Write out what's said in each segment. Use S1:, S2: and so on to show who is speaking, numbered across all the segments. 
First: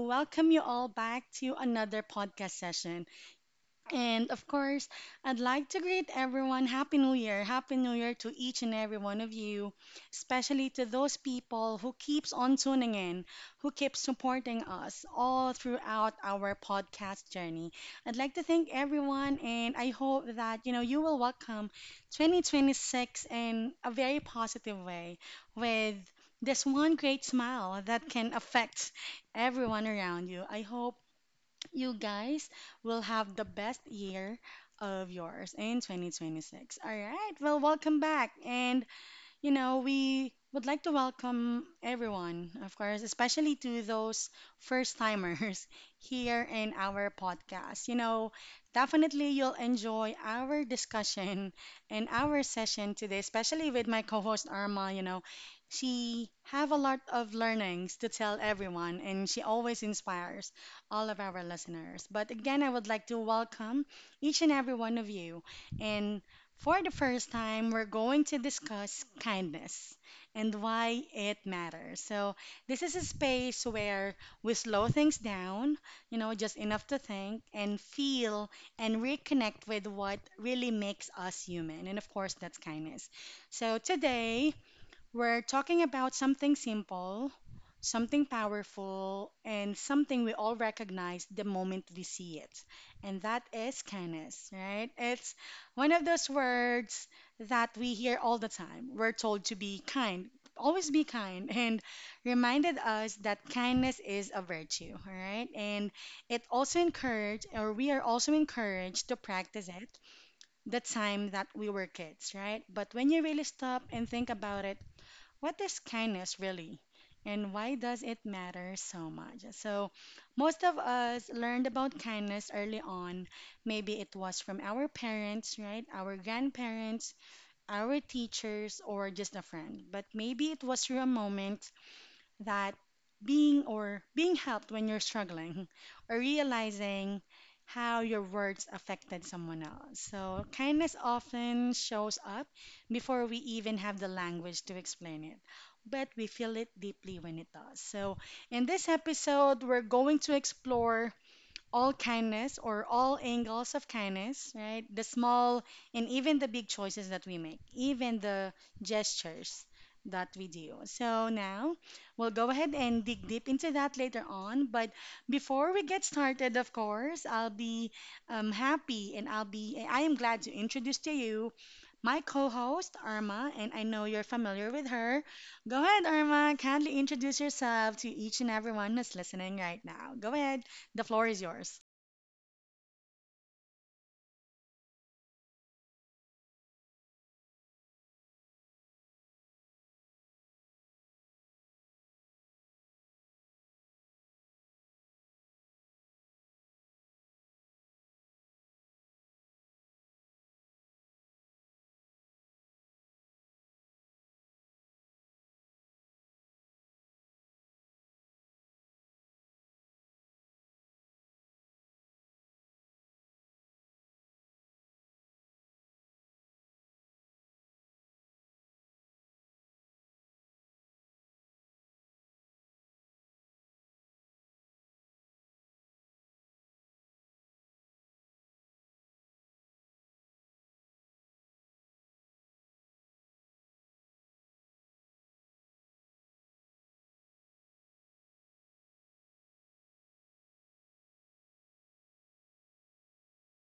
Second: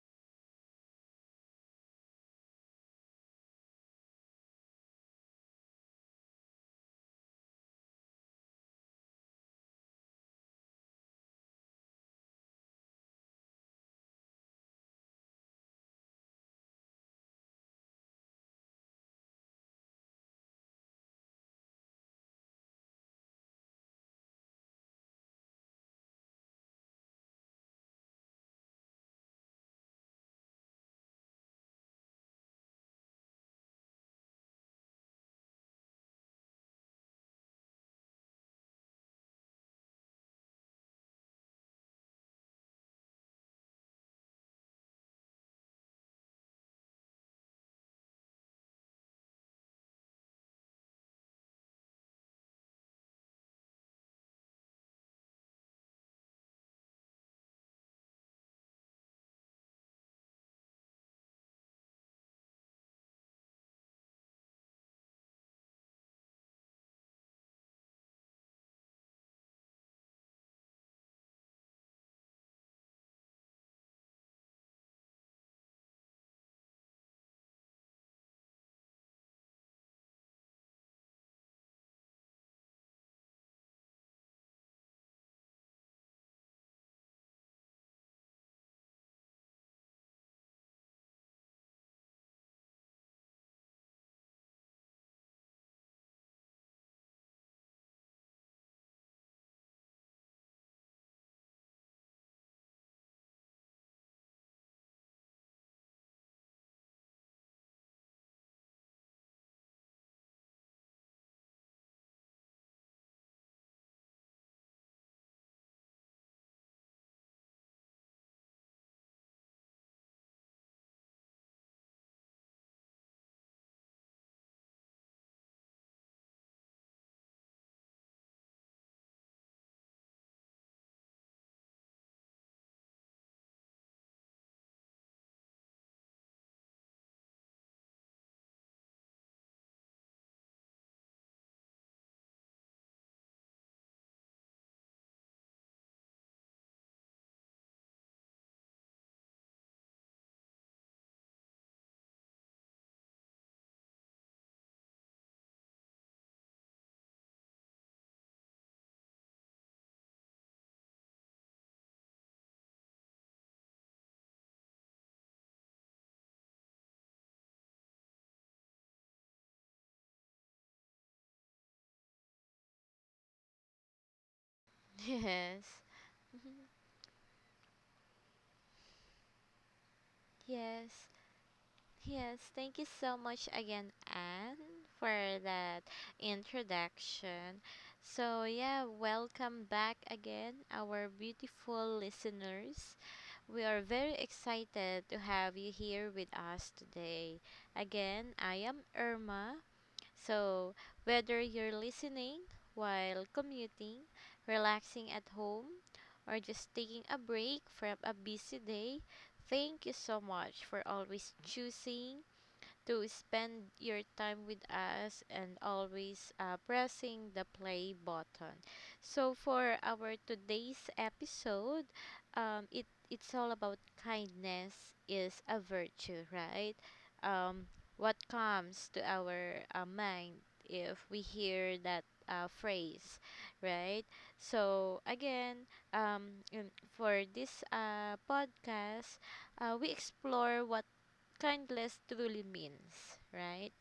S1: welcome you all back to another podcast session. And of course, I'd like to greet everyone. Happy New Year. Happy New Year to each and every one of you, especially to those people who keeps on tuning in, who keep supporting us all throughout our podcast journey. I'd like to thank everyone and I hope that you will welcome 2026 in a very positive way with this one great smile that can affect everyone around you. I hope you guys will have the best year of yours in 2026. All right. Well, welcome back. And we would like to welcome everyone, of course, especially to those first timers here in our podcast. Definitely you'll enjoy our discussion and our session today, especially with my co-host Arma, She have a lot of learnings to tell everyone and she always inspires all of our listeners. But again, I would like to welcome each and every one of you and for the first time, we're going to discuss kindness and why it matters. So, this is a space where we slow things down, just enough to think and feel and reconnect with what really makes us human. And of course, that's kindness. So, today we're talking about something simple, something powerful, and something we all recognize the moment we see it. And that is kindness, right? It's one of those words that we hear all the time. We're told to be kind, always be kind, and reminded us that kindness is a virtue, all right? And it also encouraged, or we are also encouraged to practice it the time that we were kids, right? But when you really stop and think about it, what is kindness really and why does it matter so much? So most of us learned about kindness early on. Maybe it was from our parents, right? Our grandparents, our teachers, or just a friend. But maybe it was through a moment that being or being helped when you're struggling or realizing how your words affected someone else. So, kindness often shows up before we even have the language to explain it, but we feel it deeply when it does. So, in this episode, we're going to explore all kindness or all angles of kindness, right? The small and even the big choices that we make, even the gestures that we do. So now we'll go ahead and dig deep into that later on. But before we get started, of course, I'll be happy and I'll be, I am glad to introduce to you my co host, Irma, and I know you're familiar with her.
S2: Yes.
S1: Go ahead, Irma,
S2: Mhm.
S1: kindly introduce yourself to each and everyone who's listening right now. Go ahead.
S2: Yes.
S1: The floor is yours.
S2: Yes. Thank you so much again, Anne, for that introduction. So, yeah, welcome back again, our beautiful listeners. We are very excited to have you here with us today. Again, I am Irma. So, whether you're listening while commuting, relaxing at home, or just taking a break from a busy day, thank you so much for always choosing to spend your time with us and always pressing the play button. So for our today's episode, it's all about kindness is a virtue, right? Um, what comes to our mind if we hear that phrase, right? So again, um, in- for this podcast, we explore what kindness truly means, right?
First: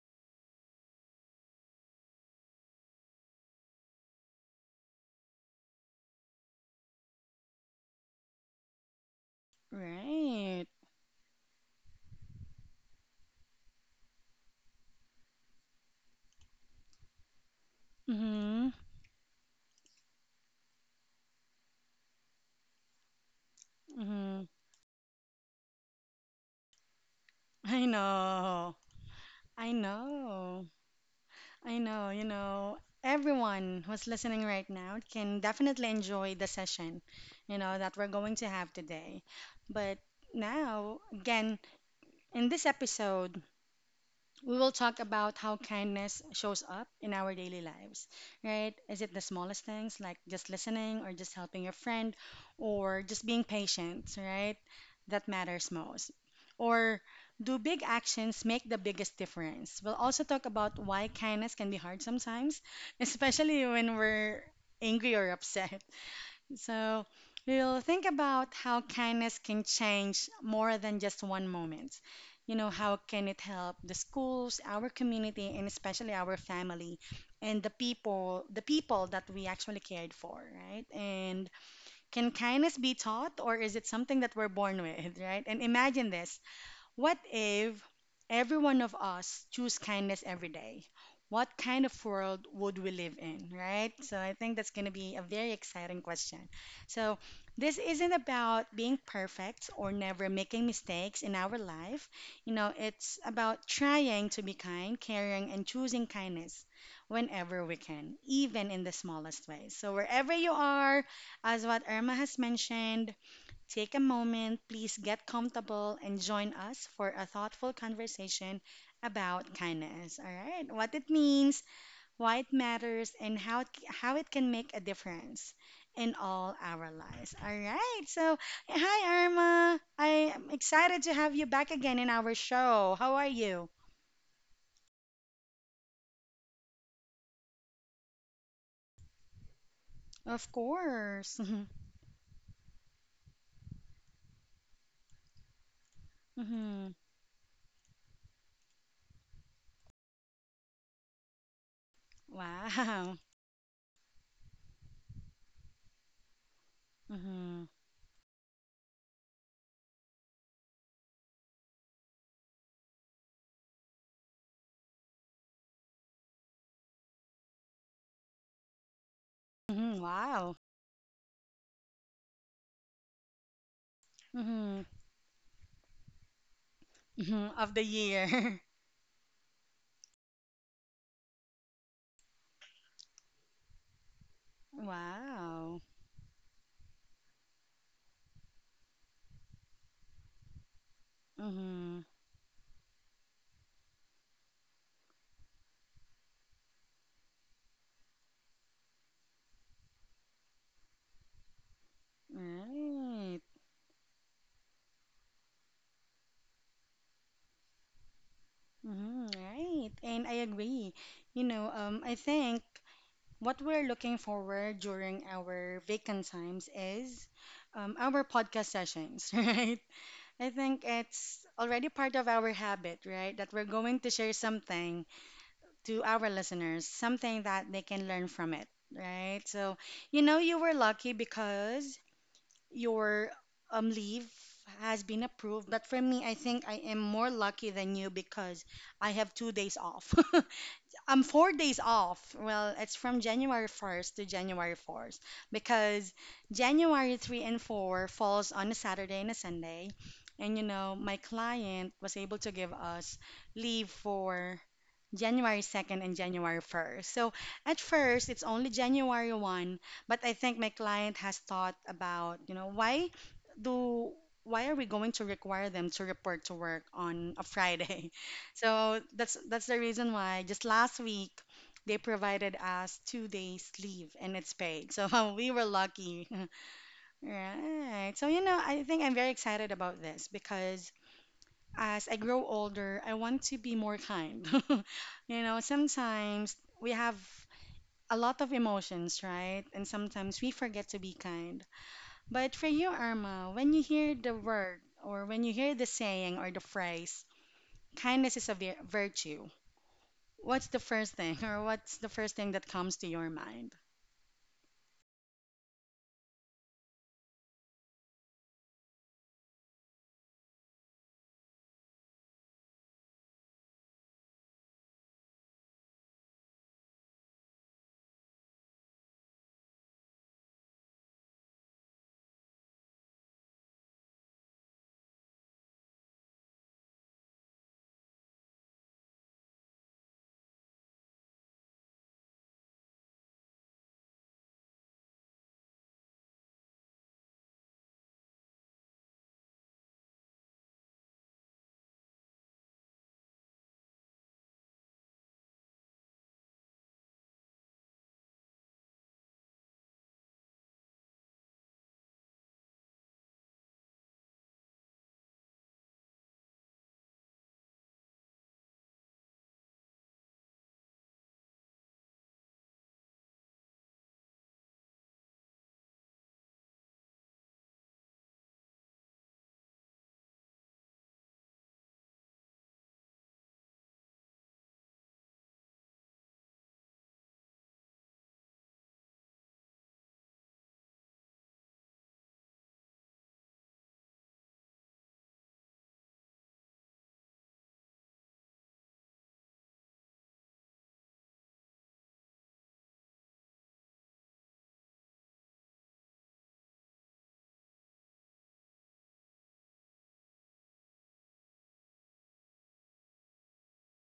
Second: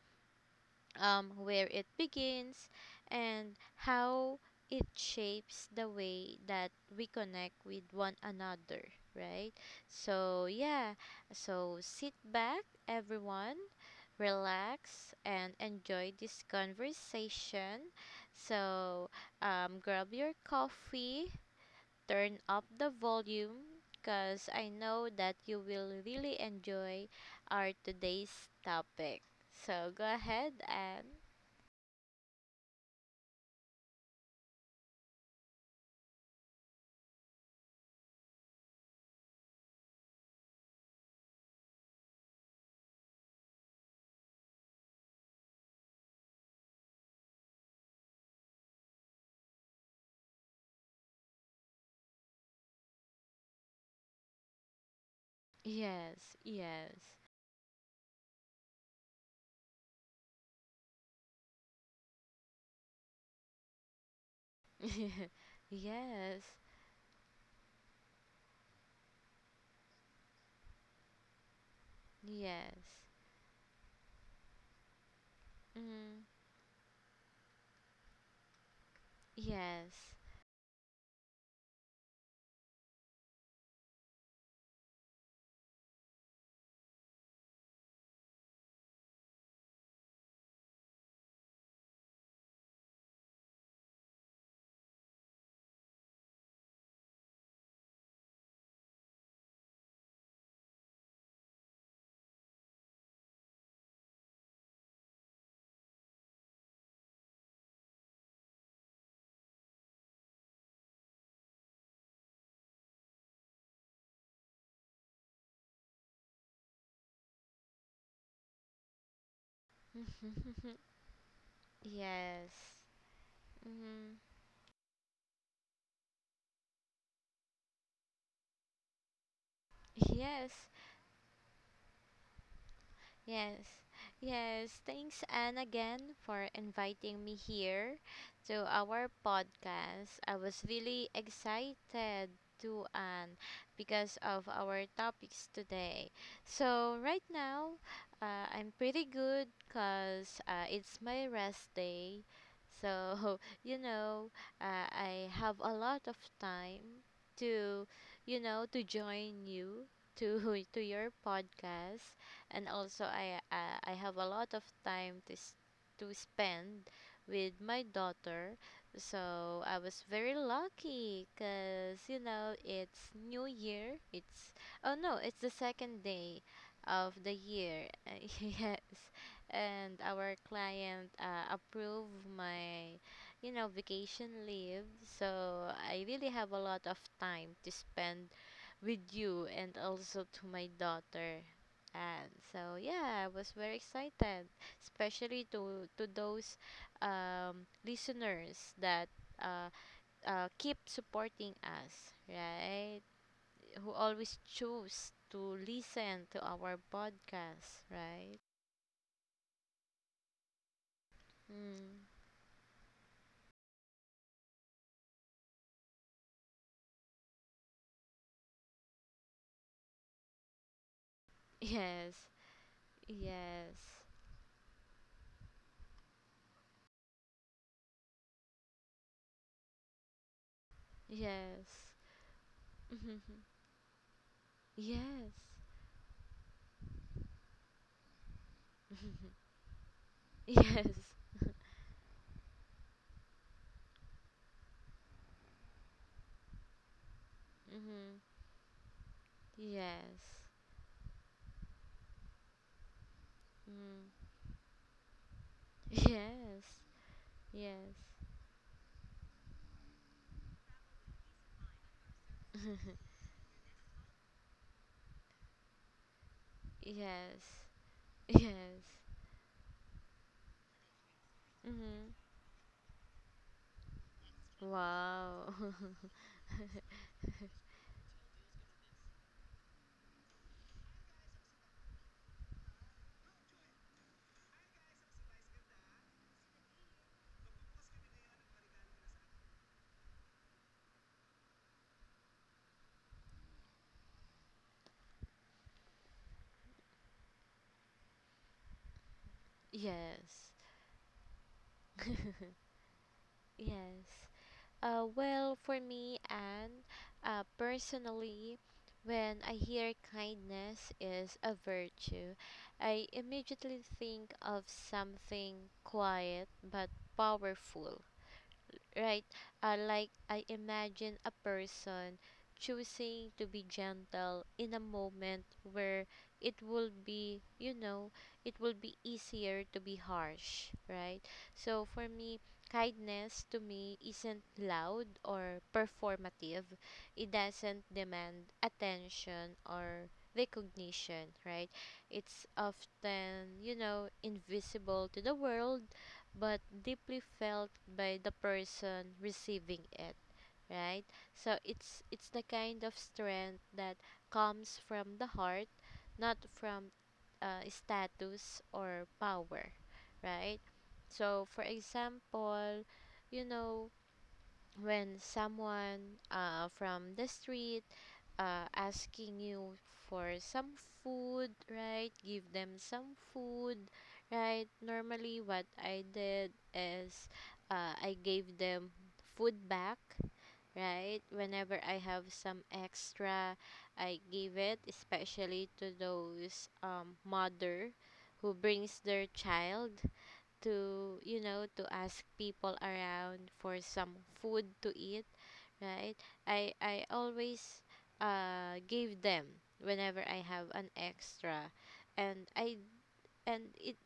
S2: Where it begins and how it shapes the way that we connect with one another, right? So,
S1: Right.
S2: yeah, so sit back, everyone, relax, and enjoy this conversation.
S1: Mm-hmm.
S2: So, grab your coffee, turn up the volume
S1: Mm-hmm.
S2: because I know that you will really enjoy our
S1: I
S2: today's
S1: know.
S2: topic.
S1: I
S2: So go ahead
S1: know.
S2: and
S1: I know. Everyone who's listening right now can definitely enjoy the session, that we're going to have today. But now, again, in this episode, we will talk about how kindness shows up in our daily lives, right? Is it the smallest things like just listening or just helping your friend or just being patient, right? That matters most.
S2: yes,
S1: Or
S2: yes,
S1: do big actions make the biggest difference? We'll also talk about why kindness can be hard sometimes, especially when we're angry or upset,
S2: yes,
S1: so we'll think about how kindness can change more than just one moment.
S2: yes,
S1: How can it help the schools, our community, and especially
S2: mm,
S1: our family and the people that we actually
S2: yes,
S1: cared for, right? And can kindness be taught or is it something that we're born with, right? And imagine this. What if every one of us choose kindness every day? What kind of world would we live in, right? So I think that's going to be a very exciting question. So this isn't about being perfect or never making mistakes in our life. It's about trying to be kind, caring, and choosing kindness whenever we can, even in the smallest ways. So wherever you are, as what Irma has mentioned, take a moment, please get comfortable and join us for a thoughtful conversation about kindness. All right, what it means, why it
S2: yes,
S1: matters, and how it, how
S2: mm,
S1: it can make a difference in all our lives. All right, so hi Irma, I am
S2: yes.
S1: excited to have you back again in our show. How are
S2: Yes,
S1: you?
S2: yes. Thanks, Anne, again for inviting me here to our podcast. I
S1: Of
S2: was really
S1: course.
S2: excited to Anne because of our topics today.
S1: Hmm.
S2: So, right now, I'm pretty good because it's my rest day.
S1: Wow.
S2: So, I have a lot of time
S1: Hmm.
S2: to, to join you to to your podcast, and also I have a lot of time to spend with my daughter. So I was
S1: Hmm.
S2: very
S1: Wow.
S2: lucky because it's New Year. It's
S1: Hmm.
S2: oh no, it's the second day of the
S1: Hmm. Of the
S2: year.
S1: year.
S2: Yes, and our client approved my vacation leave. So
S1: Wow.
S2: I really have a lot of time to spend with you and also to my daughter.
S1: Hmm.
S2: And so yeah, I was very excited, especially to those listeners that uh, keep supporting us, right?
S1: Right.
S2: Who always choose to listen to our podcast, right?
S1: Hmm. Right. And I agree.
S2: Mm.
S1: I think what we're looking forward during our vacant times is our podcast sessions, right? I think it's already part of
S2: Yes,
S1: our habit, right? That we're going
S2: yes,
S1: to share something to our listeners, something that they can learn from it, right? So, you were lucky
S2: yes,
S1: because your leave has been
S2: yes,
S1: approved. But for me, I think I am more lucky than you because I have 2 days off.
S2: yes.
S1: I'm 4 days off. Well, it's from January 1st to January 4th because January 3 and 4
S2: Hmm.
S1: falls on a Saturday and a Sunday.
S2: Yes.
S1: And you know, my client was able to give us leave
S2: Mm.
S1: for January 2nd and January
S2: Yes.
S1: 1st. So at
S2: Yes.
S1: first, it's only January 1, but I think my client has thought about, why do why are we going to require them to report to work on a
S2: Yes.
S1: Friday?
S2: Yes.
S1: So that's the reason why just last week they
S2: Mhm.
S1: provided us 2 days leave and it's paid. So we
S2: Wow.
S1: were lucky. Right. So I think I'm very excited about this because as I grow older, I want to be more kind. Sometimes we have a lot of emotions, right? And sometimes we forget to be kind. But for you, Irma, when you hear the word or when you hear the saying or the phrase, kindness is a virtue,
S2: Yes.
S1: what's the first thing or what's the first thing that comes to your mind?
S2: Yes. Well, for me, and personally, when I hear kindness is a virtue, I immediately think of something quiet but powerful, right? Like I imagine a person choosing to be gentle in a moment where it will be, it will be easier to be harsh, right? So for me, kindness to me isn't loud or performative. It doesn't demand attention or recognition, right? It's often, invisible to the world but deeply felt by the person receiving it, right? So it's the kind of strength that comes from the heart, not from status or power, right? So for example, you know when someone, from the street, asking you for some food, right? Give them some food, right? Normally, what I did is, I gave them food back, right? Whenever I have some extra, I give it, especially to those mother who brings their child to you know to ask people around for some food to eat, right? I always gave them whenever I have an extra, and I and it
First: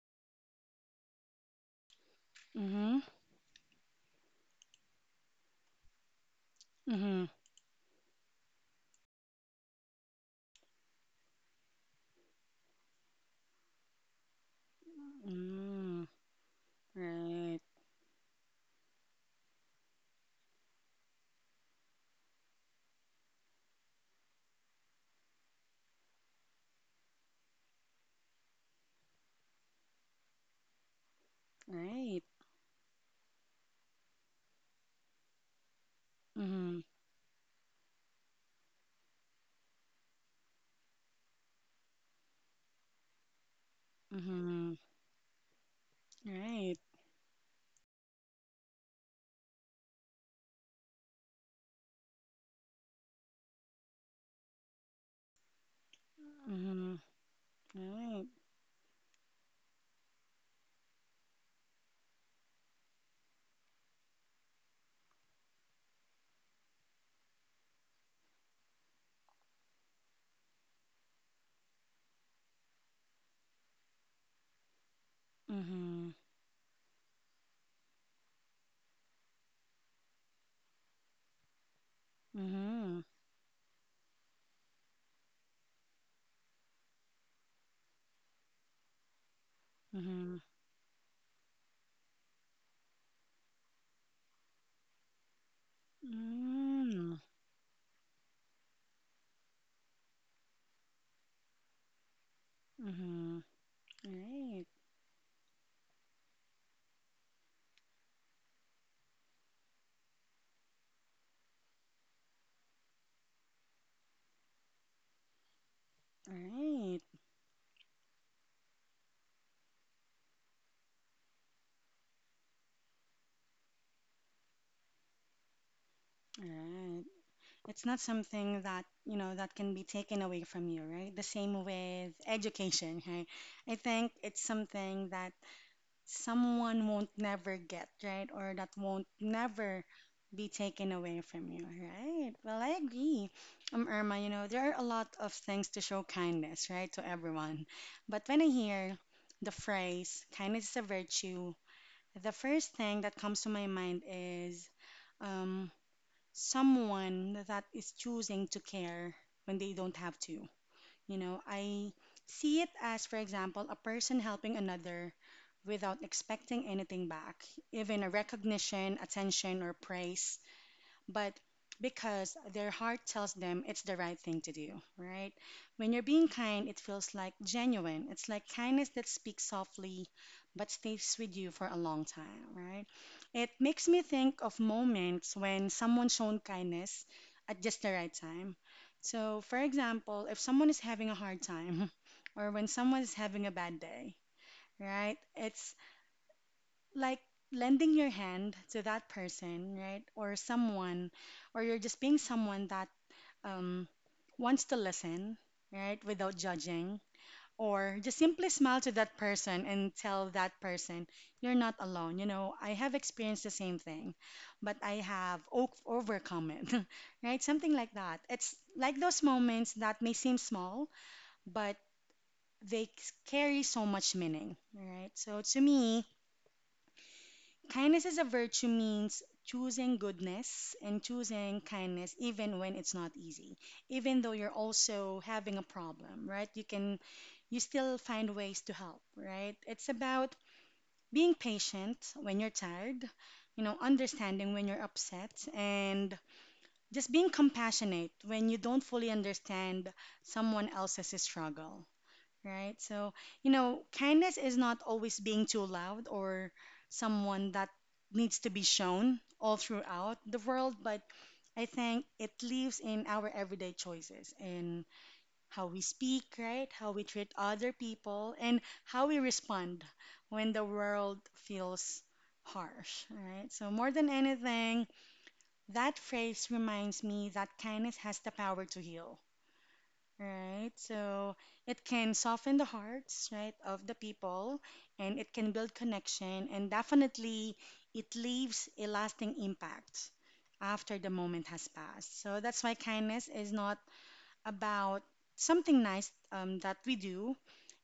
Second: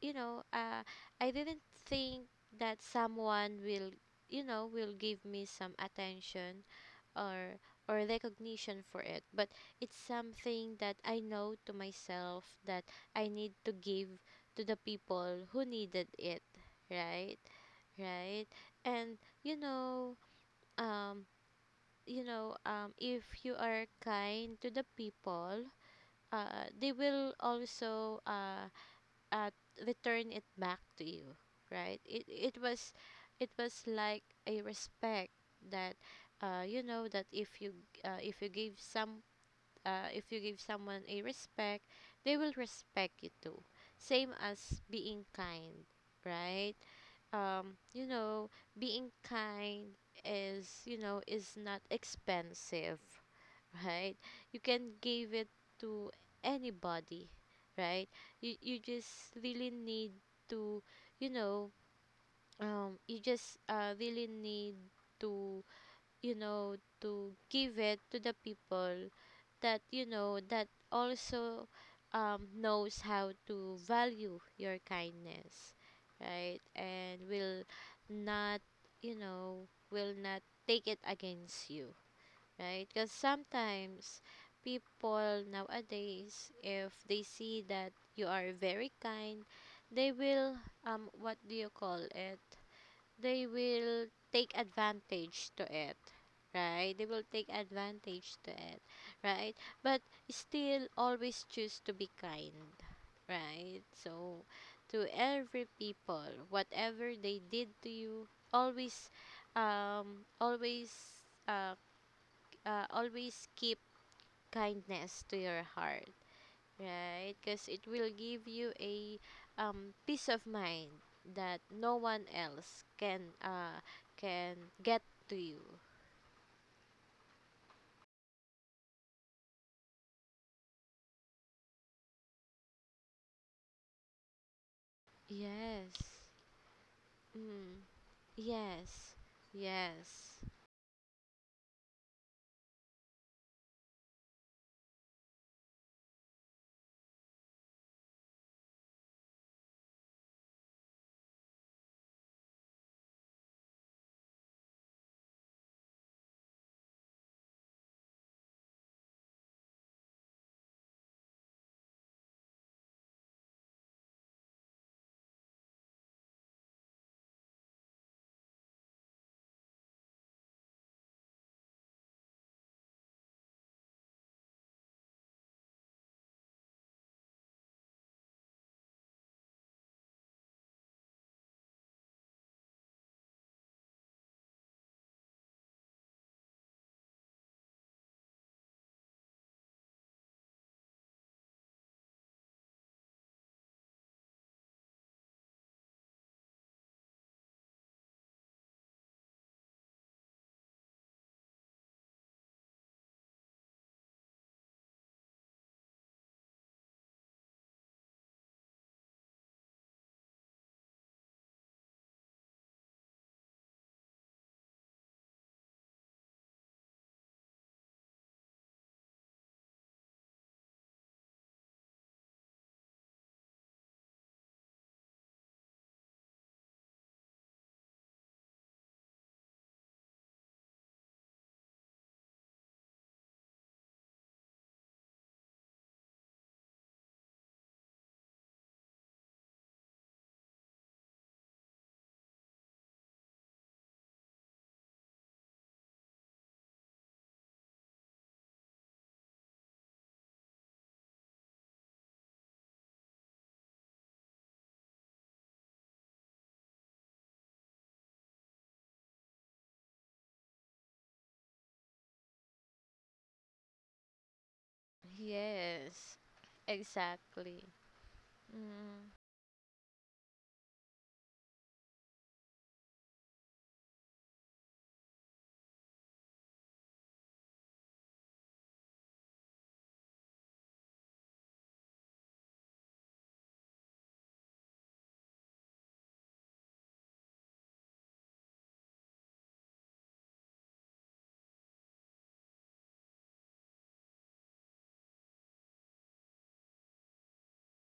S2: you know I didn't think that
S1: Mm-hmm.
S2: someone will you know will give me some attention
S1: Mm-hmm.
S2: or or recognition for it, but it's something that I know to myself that I need to give to the people who
S1: Mm,
S2: needed it, right?
S1: right.
S2: Right. And you know um if you are kind to the people, they will also uh return it back to you, right? it
S1: Right.
S2: it was it was like a respect that,
S1: Mm-hmm.
S2: that uh, if you give some if you give someone a respect, they will respect you too. Same
S1: Mm-hmm.
S2: as being kind, right?
S1: Right.
S2: um you know Being kind is not expensive, right? You can give it to
S1: Mm-hmm.
S2: anybody, right?
S1: Right.
S2: You just really need to, you know, um, you just uh, really need to, you know, to give it to the people that you know that also knows how to value your kindness,
S1: Mm-hmm.
S2: right? And will not, not take it against you, right?
S1: Mhm.
S2: Because sometimes people nowadays, if they see that you are very kind, they
S1: Mhm.
S2: will, what do you call it? They will take advantage to it, right? They
S1: Mm.
S2: will take advantage to it, right? But still, always choose to be kind,
S1: Mhm.
S2: right? So,
S1: Right.
S2: to every people, whatever they did to you, always um always uh, always keep kindness to your heart,
S1: Right.
S2: right? Because it will give you a, peace of mind that no one else can, can get to you.
S1: Right. It's not something that, that can be taken away from you, right? The same with education, right? I think it's something that
S2: Yes.
S1: someone won't never
S2: Mm.
S1: get, right? Or that won't
S2: Yes.
S1: never
S2: Yes.
S1: be taken away from you, right? Well, I agree. Irma, there are a lot of things to show kindness, right, to everyone. But when I hear the phrase, kindness is a virtue, the first thing that comes to my mind is um, someone that is choosing to care when they don't have to. I see it as, for example, a person helping another without expecting anything back, even a recognition, attention, or praise, but because their heart tells them it's the right thing to do, right? When you're being kind, it feels like genuine. It's like kindness that speaks softly but stays with you for a long time, right? It makes me think of moments when someone shown kindness at just the right time. So, for example, if someone is having a hard time or when someone is having a bad day, right? It's like lending your hand to that person, right? Or someone, or you're just being someone that um, wants to listen, right? Without judging, or just simply smile to that person and tell that person, you're not alone. You know, I have experienced the same thing, but I have overcome it, right? Something like that. It's like those moments that may seem small, but they carry so much meaning, right? So to me, kindness is a virtue means choosing goodness and choosing kindness even when it's not easy. Even though you're also having a problem, right? You can you still find ways to help, right? It's about being patient when you're tired, understanding when you're upset and just being compassionate when you don't fully understand someone else's struggle, right? So, kindness is not always being too loud or someone that needs to be shown all throughout the world, but I think it lives in our everyday choices in how we
S2: Yes.
S1: speak, right? How we treat
S2: Exactly.
S1: other people and
S2: Mm.
S1: how we respond when the world feels harsh, right? So, more than anything, that phrase reminds me that kindness has the power to heal. Right. So it can soften the hearts, right, of the people and it can build connection and definitely it leaves a lasting impact after the moment has passed. So that's why kindness is not about something nice that we do.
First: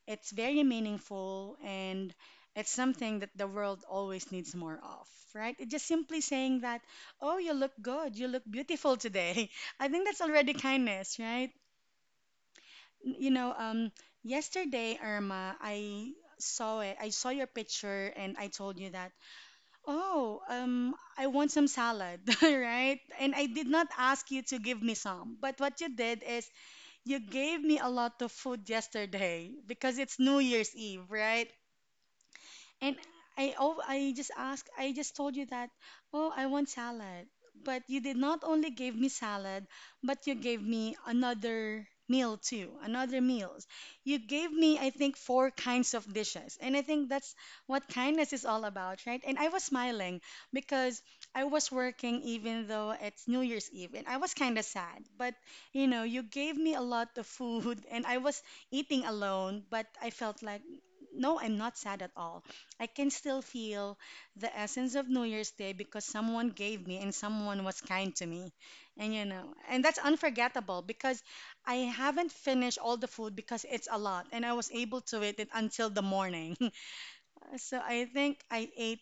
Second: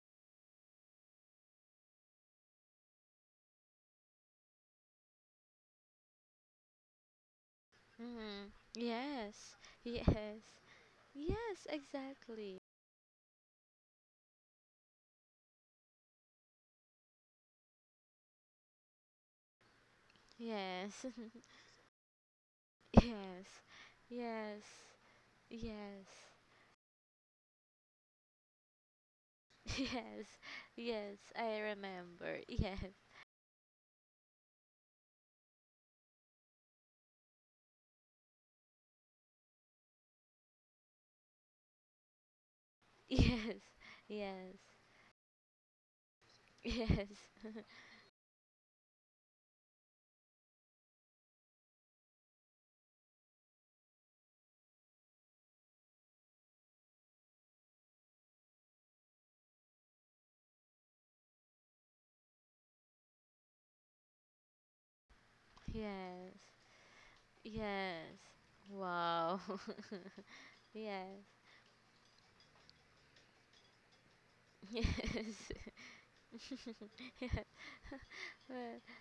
S1: It's very meaningful and it's something that the world always needs more of, right? It just simply saying that, oh, you look good, you look
S2: Mm.
S1: beautiful today.
S2: Yes.
S1: I think that's
S2: Yes.
S1: already kindness, right?
S2: Yes. Exactly.
S1: You know, yesterday, Irma, I saw it. I saw your picture and I told you that, oh,
S2: Yes.
S1: I want some salad, right? And I
S2: Yes.
S1: did not ask you to
S2: Yes.
S1: give me some. But what you
S2: Yes.
S1: did is you gave me a lot of food yesterday because it's
S2: Yes,
S1: New Year's Eve,
S2: yes,
S1: right?
S2: I remember. Yes,
S1: And I oh, I just told you that, oh, I want salad. But you did not only gave me salad, but you gave me another meal too, another meals.
S2: yes,
S1: You gave
S2: yes,
S1: me, I think, four kinds of dishes. And I think
S2: yes,
S1: that's what kindness is all about, right? And I was smiling because I was working even though it's New Year's Eve and I was kind of sad. But, you know, you gave me a lot of food and I was eating alone, but I felt like, no, I'm not sad at all. I can still feel the essence of New Year's Day because
S2: yes,
S1: someone gave me and someone was kind
S2: yes.
S1: to me. And you
S2: Wow.
S1: know, and that's unforgettable
S2: Yes,
S1: because I haven't finished all the food because it's a lot and I was
S2: yes,
S1: able to eat it until the morning.
S2: yes.
S1: So I think I
S2: Well,
S1: ate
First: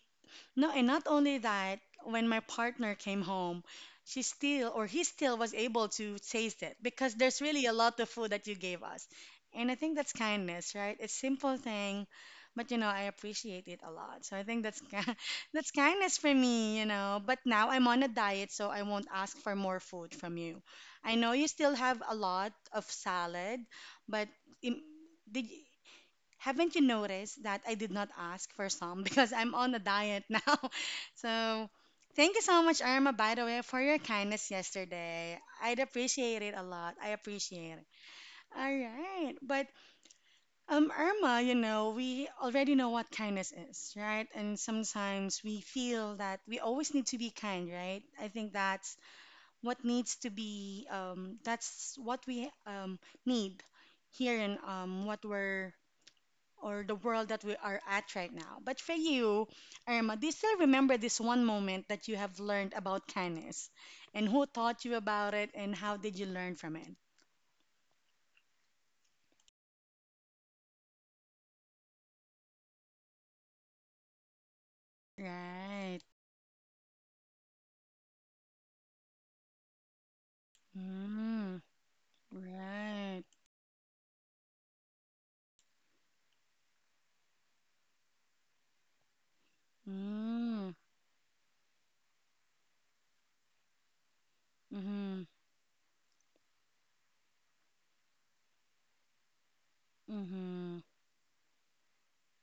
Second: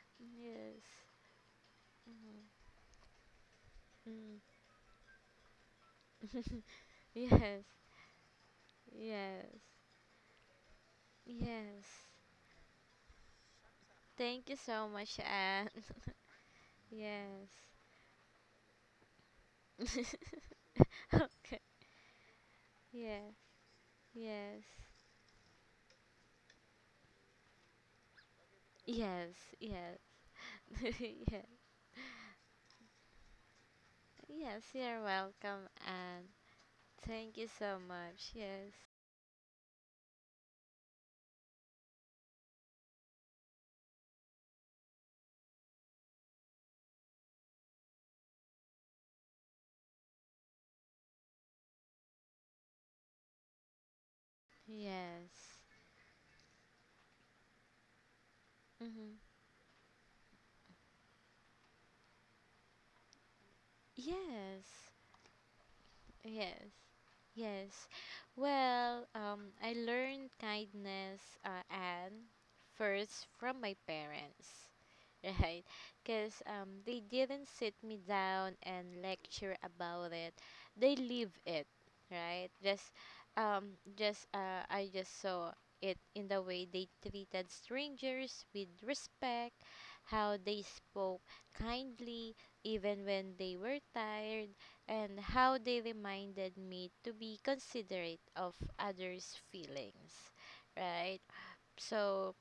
S1: no,
S2: yes.
S1: and not only that, when my partner came home, she
S2: Mm.
S1: still or he still was able to taste it because there's
S2: Yes,
S1: really a lot of food that you gave us.
S2: yes,
S1: And I think that's kindness, right? It's simple thing,
S2: yes.
S1: but you know, I appreciate it a lot. So I
S2: Thank you
S1: think
S2: so much, Anne.
S1: that's kindness for me, you know. But
S2: Yes.
S1: now I'm on a diet, so I won't ask for more food from you. I know you
S2: Okay.
S1: still have a lot of
S2: Yes.
S1: salad, but
S2: Yes.
S1: im- did haven't you noticed that I did not ask for some
S2: Yes.
S1: because I'm on a
S2: Yes.
S1: diet now?
S2: Yes.
S1: So, thank you so much, Irma, by the way, for your kindness
S2: Yes, you're
S1: yesterday.
S2: welcome,
S1: I'd
S2: and
S1: appreciate it a lot. I
S2: thank you
S1: appreciate
S2: so
S1: it.
S2: much.
S1: All
S2: Yes,
S1: right. But, Irma, you know, we already know what kindness is, right? And sometimes we feel that we always need to be kind, right? I think that's what needs to be, that's what we need here in what
S2: yes,
S1: we're or the world that we are at right now. But for
S2: mm-hmm.
S1: you, Irma, do you still remember this one moment that you have learned about kindness? And who taught
S2: Yes,
S1: you about it and how did you learn
S2: yes,
S1: from it?
S2: yes. Well, I learned kindness, and first from my parents. Right?
S1: Right.
S2: Because they didn't sit me down and lecture about it. They live
S1: Mm,
S2: it, right?
S1: right.
S2: Just I just saw it in the way they treated strangers with respect, how they
S1: Mm,
S2: spoke kindly even when they were tired, and
S1: mm-hmm,
S2: how they reminded me to be considerate of others' feelings,
S1: mm-hmm,
S2: right? So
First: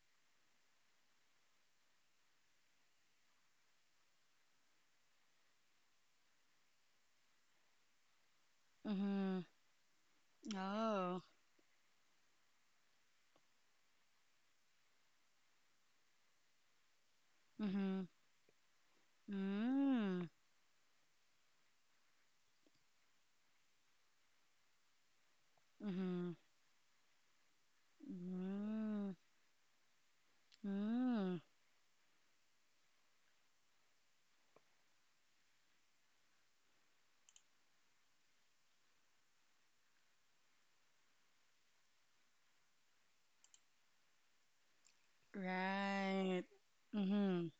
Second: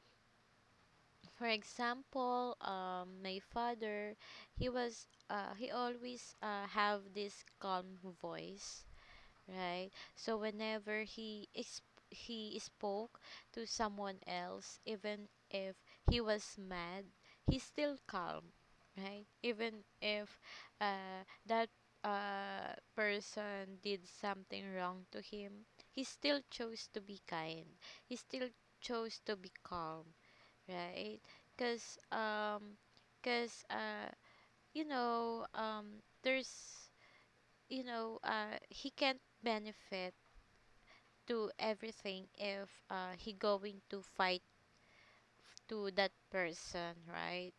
S2: for example, my father, he always have this calm voice,
S1: mm-hmm.
S2: right? So whenever
S1: Oh,
S2: he spoke to someone else, even if he was mad, he's still
S1: mm-hmm,
S2: calm, right? Even
S1: mm,
S2: if, that, person did something wrong to him, he
S1: mm-hmm,
S2: still chose to be kind. He still
S1: mm,
S2: chose to be calm, right?
S1: mm.
S2: Because cause you know there's you know he can't benefit to everything if, he going to fight to that
S1: Right.
S2: person,
S1: Mm-hmm,
S2: right?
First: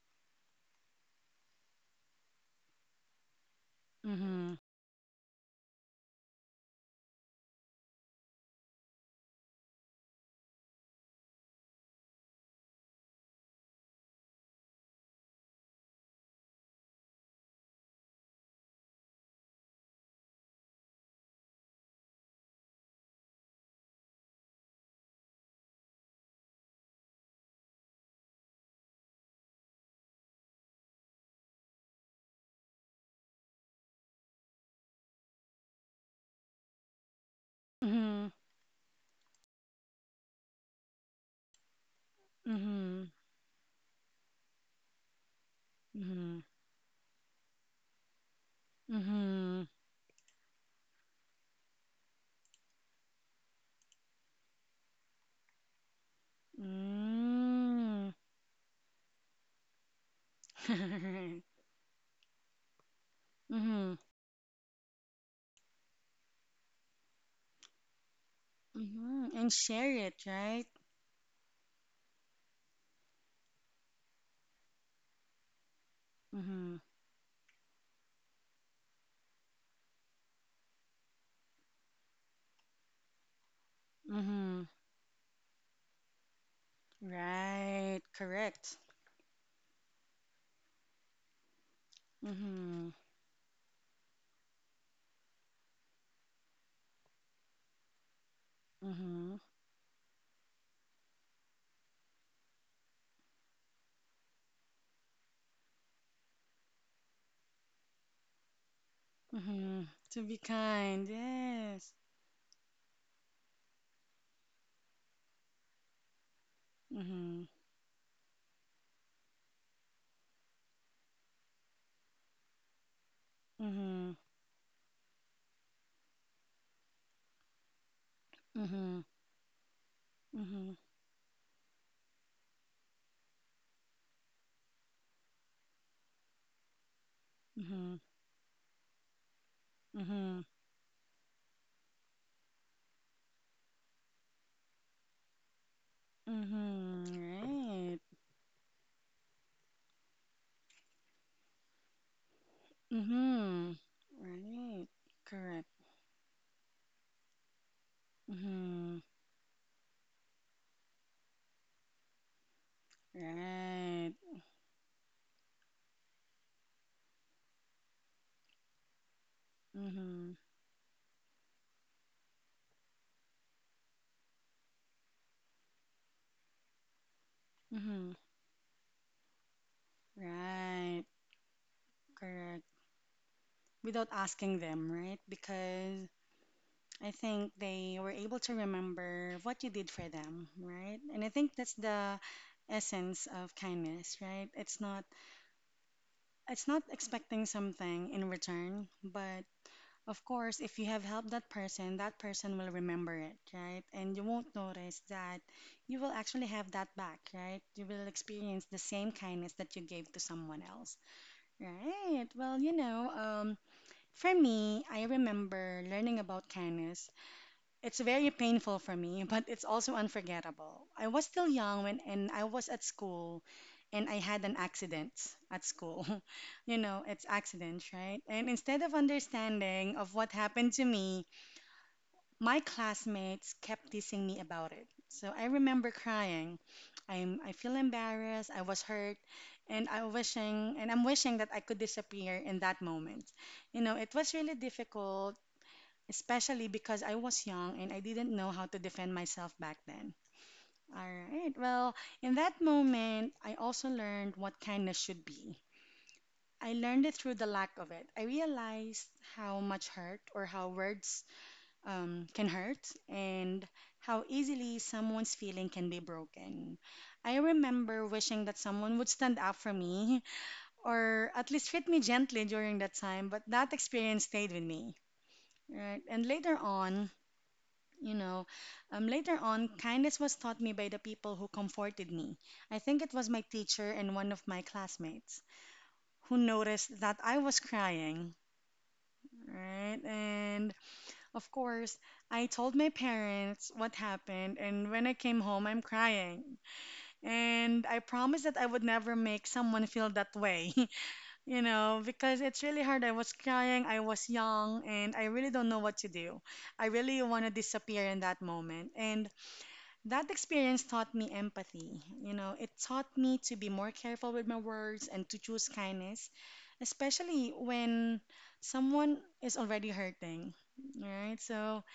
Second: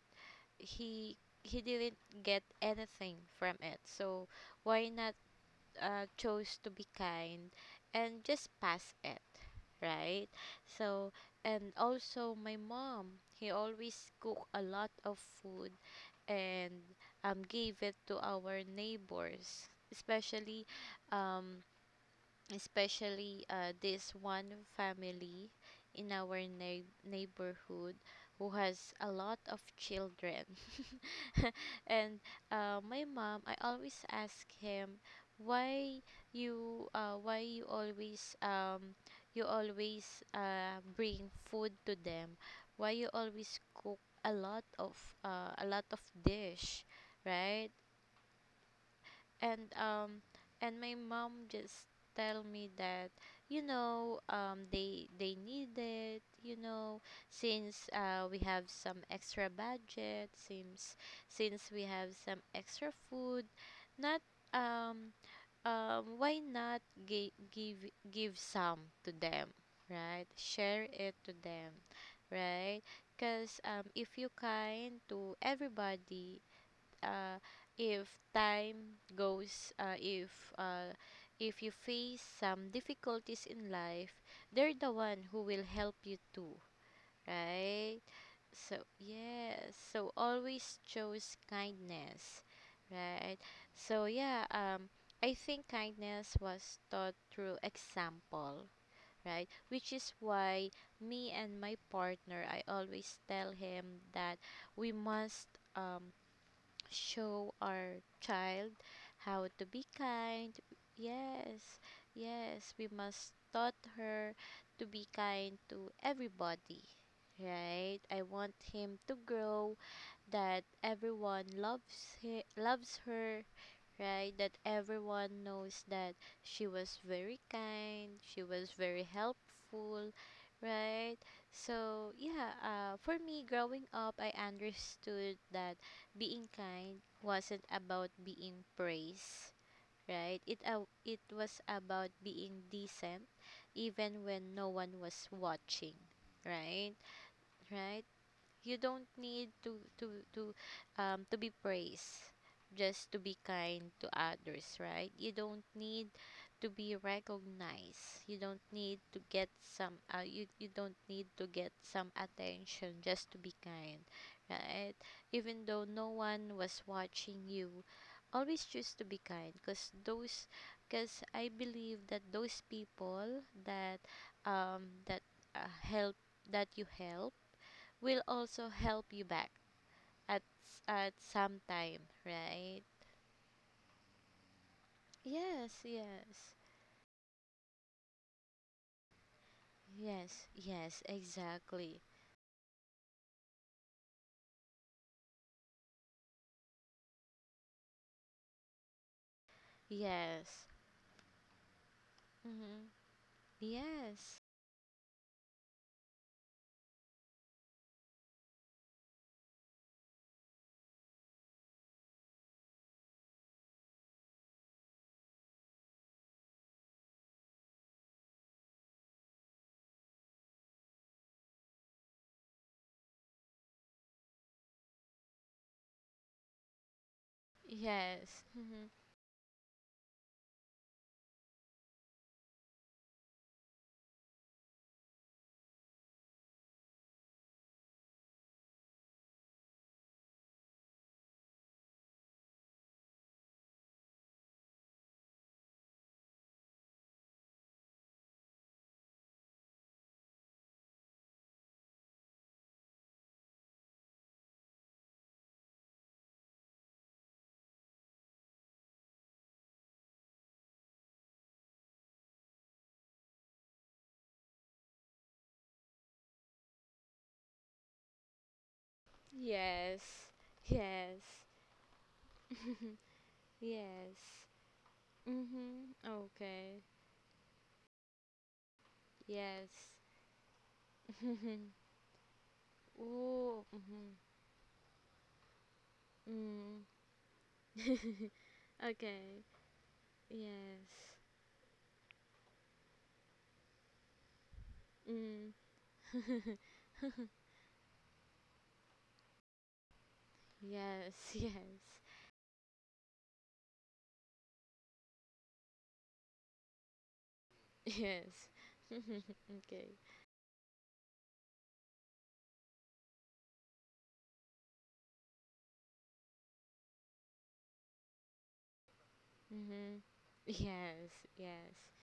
S2: He he didn't get anything from it, so
S1: mm-hmm,
S2: why not, chose to be kind and just pass it, right? So and also my mom, he always cook a lot of food, and gave it to our neighbors, especially, um, this one family in our neighborhood who has a lot of children, and, my mom, I always ask him, why why you
S1: mm-hmm,
S2: always, bring food to them. Why
S1: mm-hmm,
S2: you always cook a lot of a lot of
S1: mm-hmm,
S2: dish, right?
S1: mm-hmm.
S2: And um and my mom just tell me that, they need it, since
S1: Mm.
S2: we have some extra budget, since since we have some extra food,
S1: Mm-hmm.
S2: not um why not give some to
S1: Mm-hmm.
S2: them,
S1: And share it,
S2: right?
S1: right?
S2: Share it to them, right? Because if you kind to everybody,
S1: Mm-hmm.
S2: uh, if time goes, uh, if you face some difficulties in life,
S1: Mm-hmm.
S2: they're the one who will help you too, right?
S1: Right.
S2: So
S1: Correct.
S2: yes, so always choose kindness,
S1: Mm-hmm.
S2: right? So yeah, I think kindness was taught through example,
S1: Mm-hmm.
S2: right? Which is why me and my partner, I always tell him that we must um show our child how to be
S1: Mm-hmm. To be
S2: kind.
S1: kind,
S2: Yes,
S1: yes.
S2: yes, we must taught her to be kind to everybody.
S1: Mm-hmm.
S2: Right? I want him to grow that everyone loves her,
S1: Mm-hmm.
S2: right? That everyone knows that she was very kind, she was very
S1: Mm-hmm.
S2: helpful,
S1: Mm-hmm.
S2: right? So, yeah, for me, growing up, I understood that being kind wasn't
S1: Mm-hmm.
S2: about being praised. Right,
S1: Mm-hmm.
S2: it was about being decent, even when no one was watching. Right,
S1: Mm-hmm.
S2: right,
S1: Right.
S2: you don't need to be praised just to be
S1: Mm-hmm.
S2: kind to others,
S1: Right.
S2: right. You don't
S1: Correct.
S2: need to be recognized. You don't need
S1: Mm-hmm.
S2: to get some you, you don't need to get some attention just to be kind,
S1: Right.
S2: right. Even though no one was watching you, always choose to be kind, because
S1: Mm-hmm.
S2: those because I believe that those people um that uh, help that you help
S1: Mm-hmm.
S2: will also help you back at s-
S1: Right.
S2: at some time,
S1: Correct.
S2: right?
S1: Without asking them, right?
S2: Yes,
S1: Because
S2: yes.
S1: I think they were able to remember what you did for
S2: Yes,
S1: them,
S2: yes,
S1: right? And I think that's
S2: exactly.
S1: the essence of kindness, right? It's not expecting something in return, but of course,
S2: Yes.
S1: if you have helped that person will
S2: Mm-hmm.
S1: remember it, right? And you
S2: Yes.
S1: won't notice that you will actually have that back, right? You will experience the same kindness that you gave to someone else, right? Well, you know, for me, I remember learning about kindness. It's very painful for me, but it's also unforgettable. I was still young when and I was at school and I had an accident at school. You know, it's accidents, right?
S2: Yes.
S1: And instead
S2: Mm-hmm.
S1: of understanding of what happened to me, my classmates kept teasing me about it. So I remember crying. I feel embarrassed, I was hurt, and I'm wishing that I could disappear in that moment. You know, it was really difficult, especially because I was young and I didn't know how to defend myself back then. All right. Well, in that moment, I also learned what kindness should be. I learned it through the lack of it. I realized how much hurt or how words can hurt and how easily someone's feeling can be broken. I remember wishing that someone would stand up for
S2: Yes.
S1: me
S2: Yes.
S1: or at least treat me gently during that time, but that
S2: Yes.
S1: experience stayed with me.
S2: Mm-hmm.
S1: Right? And later
S2: Okay.
S1: You know, on,
S2: Yes.
S1: kindness was taught me by the people who comforted me. I think it was my
S2: Ooh.
S1: teacher and one of my classmates who
S2: Mm-hmm.
S1: noticed that I was
S2: Mm.
S1: crying,
S2: Okay.
S1: right? And
S2: Yes.
S1: of course, I told my parents what happened, and when I came
S2: Mm.
S1: home, I'm crying. And I promised that I would never make someone feel that way,
S2: Yes. Yes.
S1: because it's really hard. I was crying, I was young, and I really don't know what to do. I really want to disappear in
S2: Yes.
S1: that moment. And
S2: Okay.
S1: that experience taught me empathy. You know, it taught me to be more careful with my words and to choose kindness, especially when someone is already
S2: Mm-hmm.
S1: hurting.
S2: Yes,
S1: Right?
S2: yes.
S1: So,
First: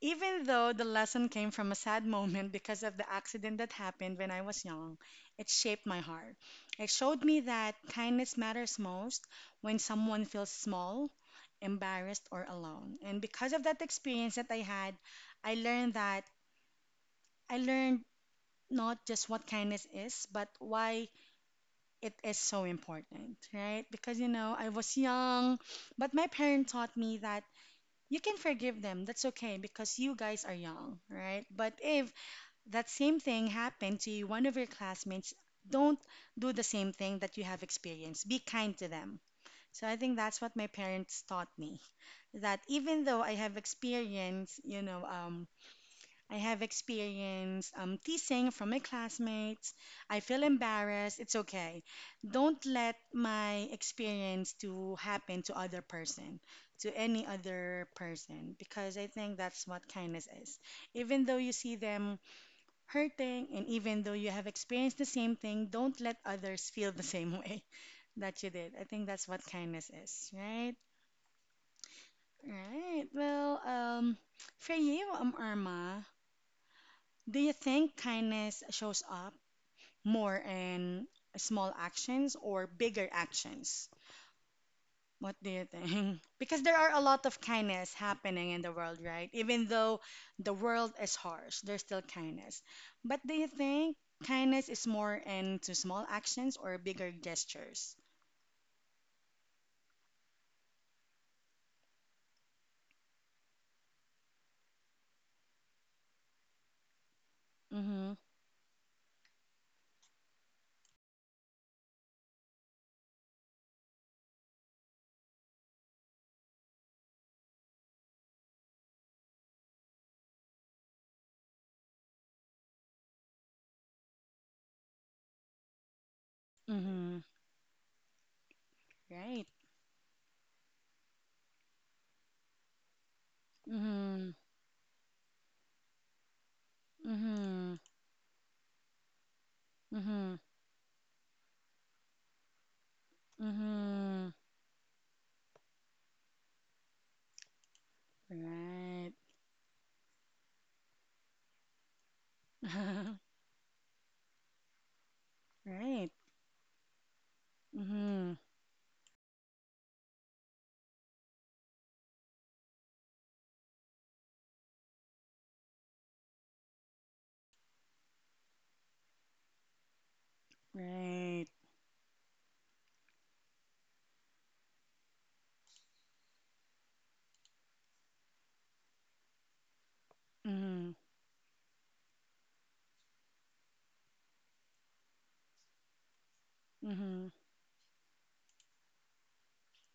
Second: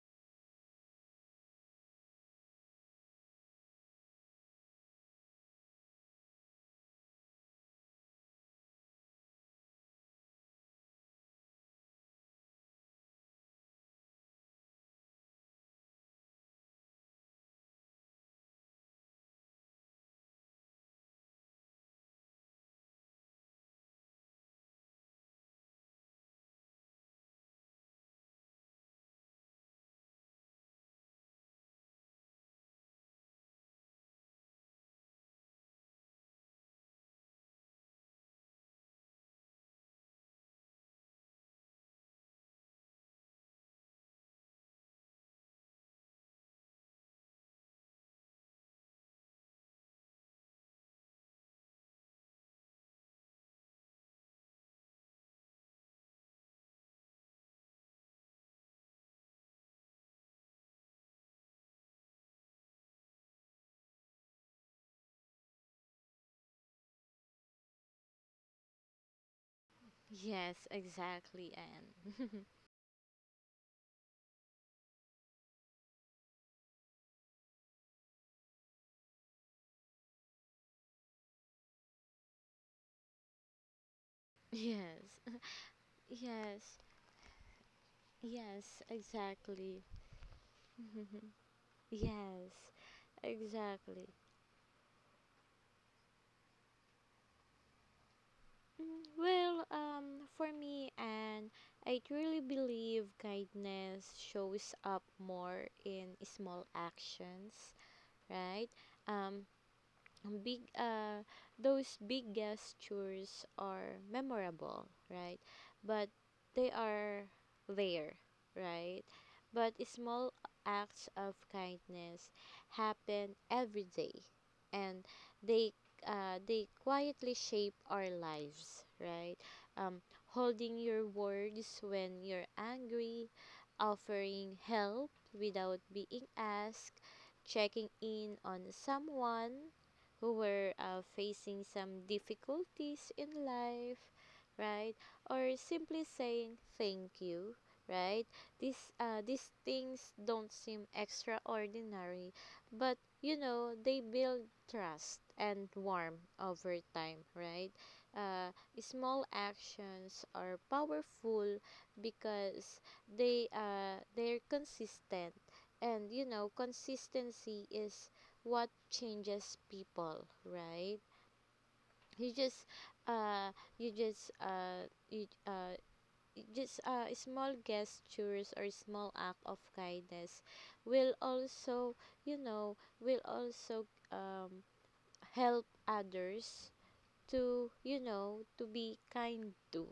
S1: even though the lesson came from a sad moment because of the accident that happened when I was young, it shaped my heart. It showed me that kindness matters most when someone feels small, embarrassed, or alone. And because of that experience that I had, I learned that I learned not just what kindness is, but why it is so important, right? Because, you know, I was young, but my parents taught me that you can forgive them. That's okay because you guys are young, right? But if that same thing happened to you, one of your classmates, don't do the same thing that you have experienced. Be kind to them. So I think that's what my parents taught me that even though I have experienced, teasing from my classmates. I feel embarrassed. It's okay. Don't let my experience to happen to other person, to any other person, because I think that's what kindness is. Even though you see them hurting, and even though you have experienced the same thing, don't let others feel the same way that you did. I think that's what kindness is,
S2: Yes,
S1: right?
S2: exactly, Anne.
S1: Right. Well, for you, Irma. Do you think kindness shows up more in small actions or bigger actions?
S2: Yes.
S1: What do you think? Because
S2: Yes.
S1: there are a lot of kindness happening in the
S2: Yes,
S1: world, right? Even
S2: exactly.
S1: though the world is harsh, there's still
S2: Yes,
S1: kindness. But do you think
S2: exactly.
S1: kindness is more into small actions or bigger gestures?
S2: Well, for me, and I truly believe kindness shows up more in small actions,
S1: Mm-hmm.
S2: right? Um, big those big gestures are memorable, right? But they are there, right? But small acts of kindness happen every day, and they they
S1: Mm-hmm.
S2: quietly shape our lives, right?
S1: Right.
S2: Um, Holding your words when you're angry,
S1: Mm-hmm.
S2: offering help without being asked,
S1: Mm-hmm.
S2: checking in on someone who
S1: Mm-hmm.
S2: were facing some difficulties in life,
S1: Mm-hmm.
S2: right? Or simply saying thank you, right? These
S1: Right.
S2: uh, these things don't seem extraordinary, but they build trust and
S1: Right.
S2: warmth over time, right?
S1: Mm-hmm.
S2: Uh, small actions are powerful because they're consistent, and consistency is what changes people, right?
S1: Right.
S2: You just uh, you just you, just Small gestures or small act of kindness
S1: Mhm.
S2: will also will also help others
S1: Mhm.
S2: to to be kind to,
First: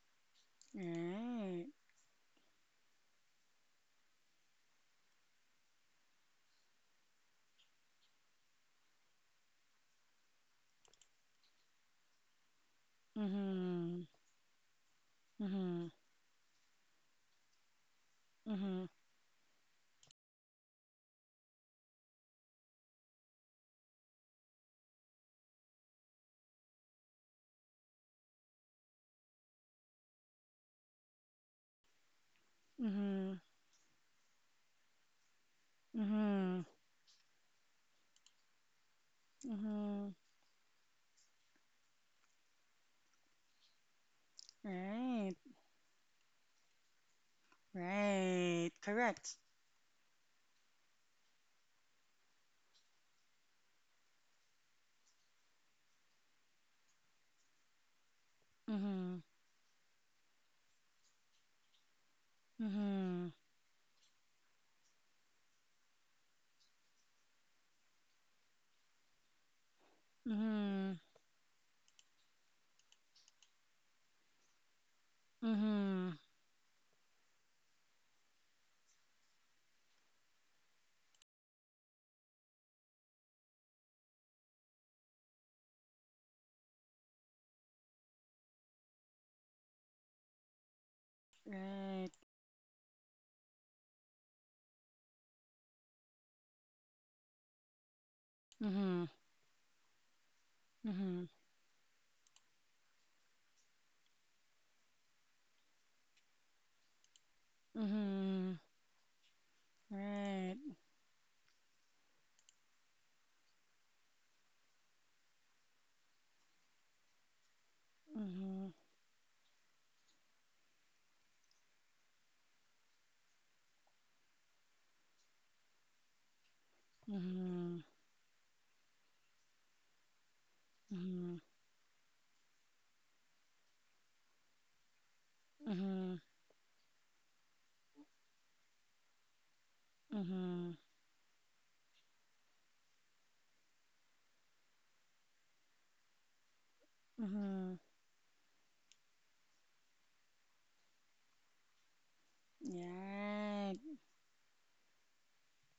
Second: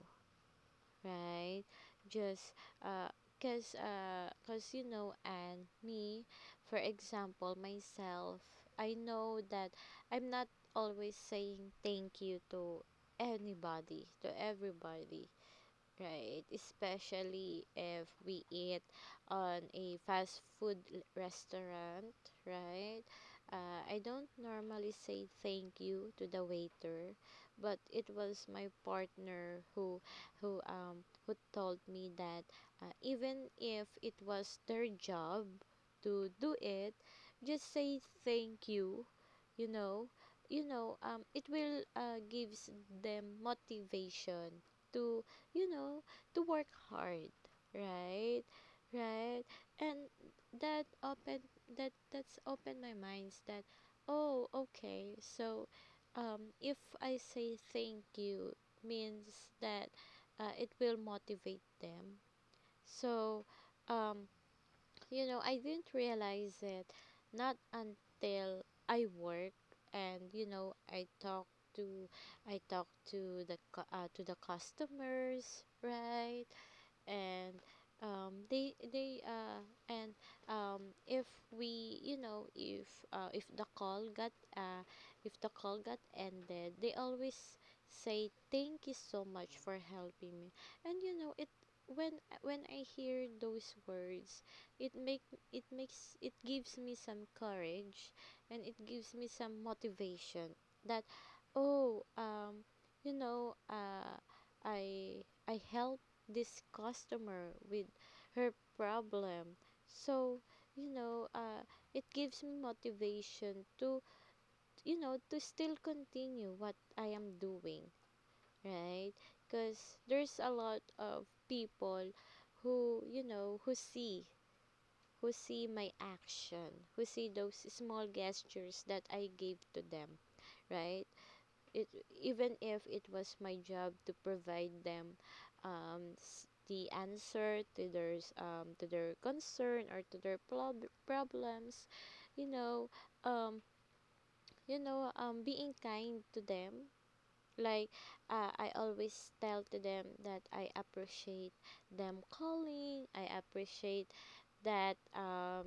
S2: right?
S1: Right.
S2: Just uh because uh, cause you know and me, for example myself, I know that I'm not always saying thank you to
S1: Mhm.
S2: anybody, to everybody.
S1: Mhm.
S2: Right, especially if we eat
S1: Mhm.
S2: on a fast food restaurant, right? I don't normally say thank you to the waiter, but it was my partner who told me that,
S1: Mhm.
S2: even if it was their job to do
S1: Mhm.
S2: it, just say thank you, you know.
S1: Mhm.
S2: It will gives them motivation to,
S1: Right.
S2: you know, to work hard, right?
S1: Right. Correct.
S2: Right? And that open that's opened my minds that, oh, okay. So, if I say thank you
S1: Mhm.
S2: means that, it will motivate them.
S1: Mhm.
S2: So, um I didn't realize it not until I work, and
S1: Mhm.
S2: I talk to I talk the to the customers,
S1: Mhm.
S2: right? And they and if we you know if the call got if the call got ended, they always say thank you so much for helping me, and it,
S1: Right.
S2: when when I hear those words, it make it makes it gives me some courage and it
S1: Mhm.
S2: gives me some motivation that,
S1: Mhm.
S2: oh, you know uh I help this customer with her
S1: Mhm.
S2: problem. So,
S1: Right.
S2: you know, uh, it gives me motivation to, to still continue what I am doing,
S1: Mhm.
S2: right? Because there's a lot of people who, who see my action, who see those
S1: Mhm.
S2: small gestures that I gave to them, right? it Even if it was my job to provide them
S1: Mhm. Mhm.
S2: the answer to their to their concern or to their problems, you know um being kind to them,
S1: Mhm. Mhm.
S2: like, I always tell to them that I appreciate them calling, I
S1: Right.
S2: appreciate that,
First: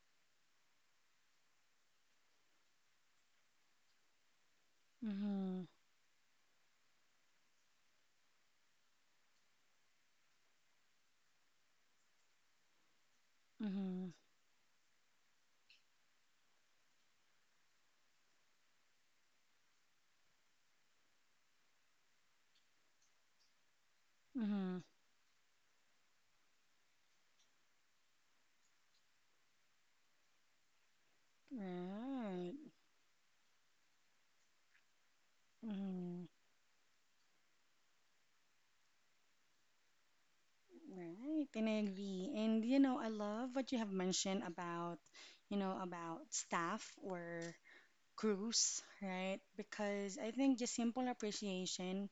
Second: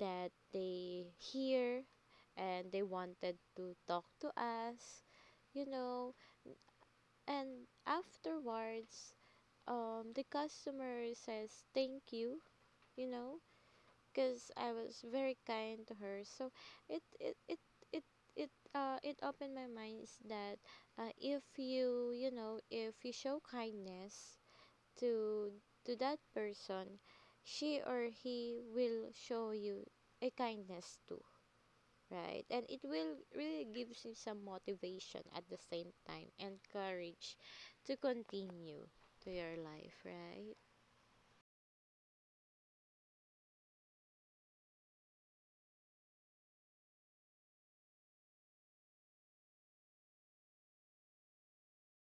S2: that they hear and they wanted to talk to us, you
S1: Mhm.
S2: know. And afterwards, the customer says thank you, you know,
S1: Mhm.
S2: because I was very kind to her. So it it it it it opened my mind is that, if you, you know if you show kindness
S1: Mhm.
S2: to to that person, she or he will show you a kindness too. Right.
S1: Right.
S2: And it will really gives you some motivation at the same time
S1: Mhm.
S2: and courage to continue to your life, right?
S1: Right, and I agree. And you know, I love what you have mentioned about staff or crews, right? Because I think just simple appreciation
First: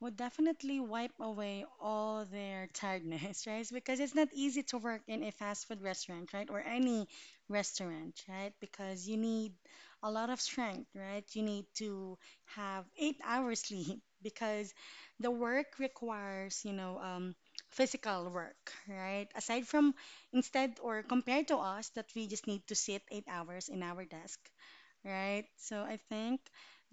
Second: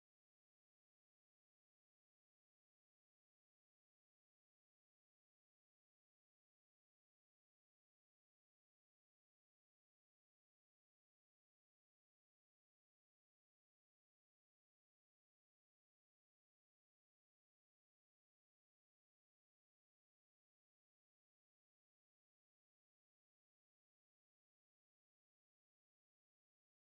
S1: would definitely wipe away all their tiredness, right? Because it's not easy to work in a fast food restaurant, right? Or any restaurant, right? Because you need a lot of strength, right? You need to have 8 hours sleep because the work requires, physical work, right? Aside from instead or compared to us that we just need to sit 8 hours in our desk, right? So I think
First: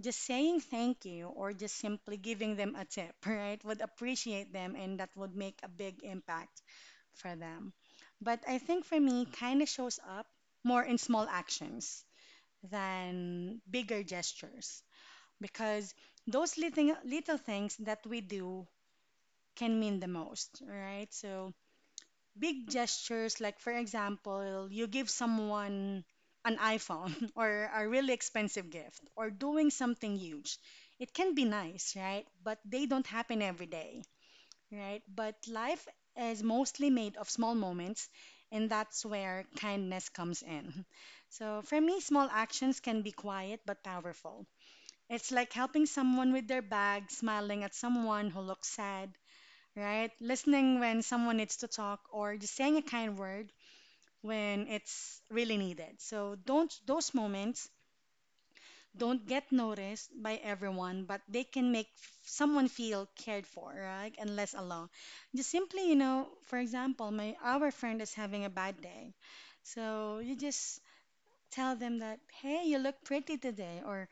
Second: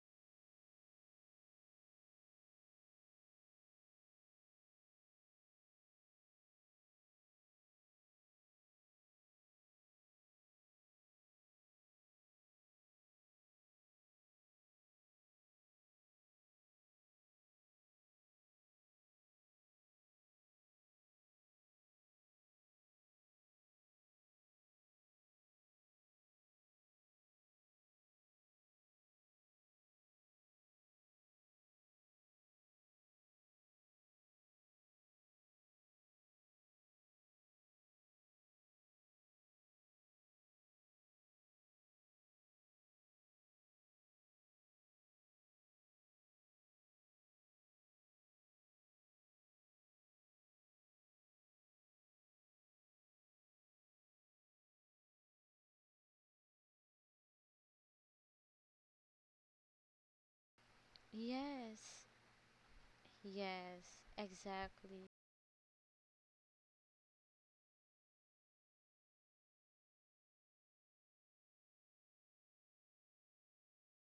S1: just saying thank you or just simply giving them a tip, right, would appreciate them and that would make a big impact for them. But I think for me, kind of shows up more in small actions than bigger gestures because those little, little things that we do can mean the most, right? So big gestures, like for example, you give someone an iPhone or a really expensive gift or doing something huge. It can be nice, right? But they don't happen every day, right? But life is mostly made of small moments, and that's where kindness comes in. So for me, small actions can be quiet but powerful. It's like helping someone with their bag, smiling at someone who looks sad, right? Listening when someone needs to talk or just saying a kind word when it's really needed. So don't those moments don't get noticed by everyone, but they can make
S2: Yes.
S1: someone feel cared for,
S2: Yes.
S1: right? And less alone.
S2: Exactly.
S1: Just simply, for example, my our friend is having a bad day. So you just tell them that, "Hey, you look pretty today," or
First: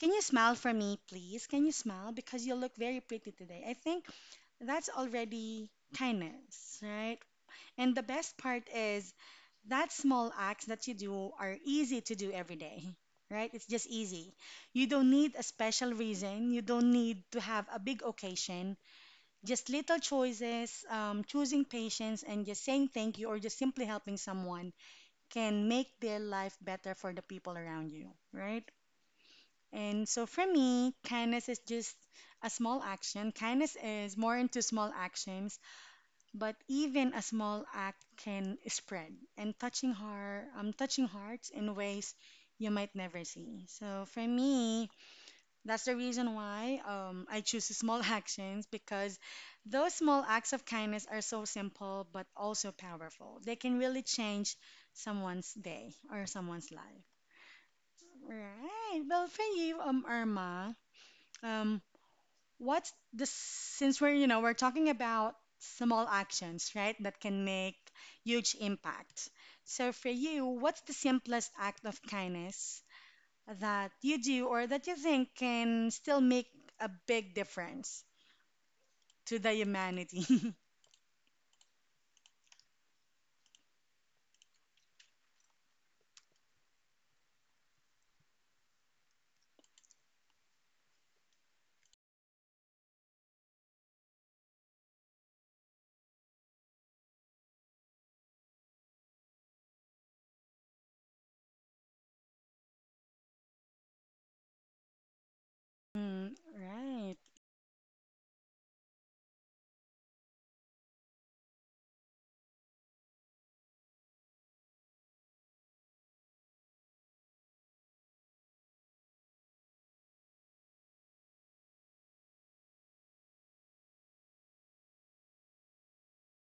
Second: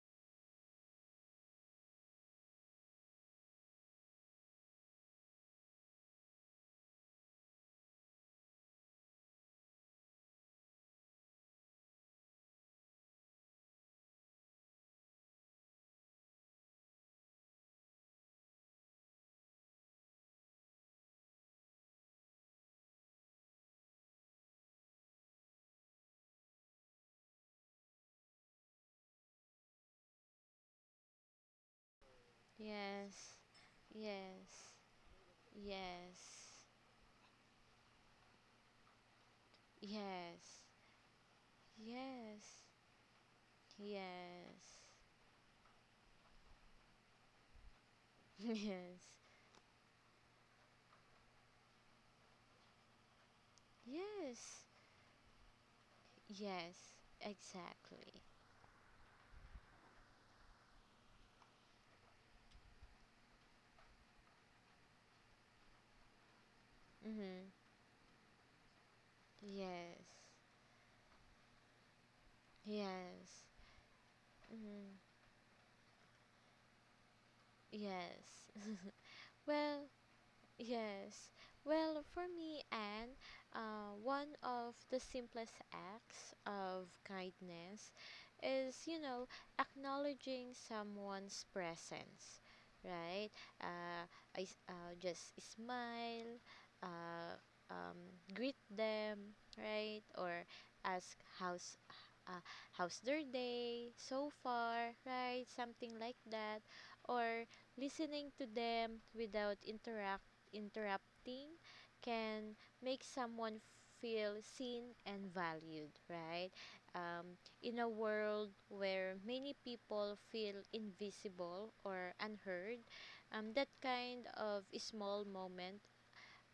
S1: "Can you smile for me, please? Can you smile because you look very pretty today?" I think that's already kindness, right? And the best part is that small acts that you do are easy to do every day, right? It's just easy. You don't need a special reason. You don't need to have a big occasion. Just little choices, choosing patience, and just saying thank you or just simply helping someone can make their life better for the people around you, right? And so for me, kindness is just a small action.
S2: Yes.
S1: Kindness is more
S2: Yes.
S1: into small actions
S2: Yes.
S1: but even a small act can spread and touching heart,
S2: Yes.
S1: touching hearts in ways you might never see. So for
S2: Yes.
S1: me, that's the reason why I choose small actions
S2: Yes.
S1: because those small acts of kindness are so simple but also powerful. They can really
S2: Yes.
S1: change
S2: Yes.
S1: someone's day or someone's
S2: Yes.
S1: life.
S2: Exactly.
S1: Right. Well, for you, Irma, um, What's the since we're you know we're talking about small actions, right, that can
S2: Mhm.
S1: make huge impact. So
S2: Yes.
S1: for you, what's the simplest act of kindness
S2: Yes.
S1: that you do or that you
S2: Mhm.
S1: think can still make a big difference
S2: Yes.
S1: to the
S2: Well,
S1: humanity?
S2: Yes. Well, for me, Anne, one of the simplest acts of kindness is, acknowledging someone's presence, right? Uh, just smile, uh, um, greet them, right? Or ask how's, uh, how's their day so far, right? Something like
S1: Mm,
S2: that,
S1: right.
S2: or listening to them without interrupting interrupting can make someone feel seen and valued, right? Um, in a world where many people feel invisible or unheard, that kind of small moment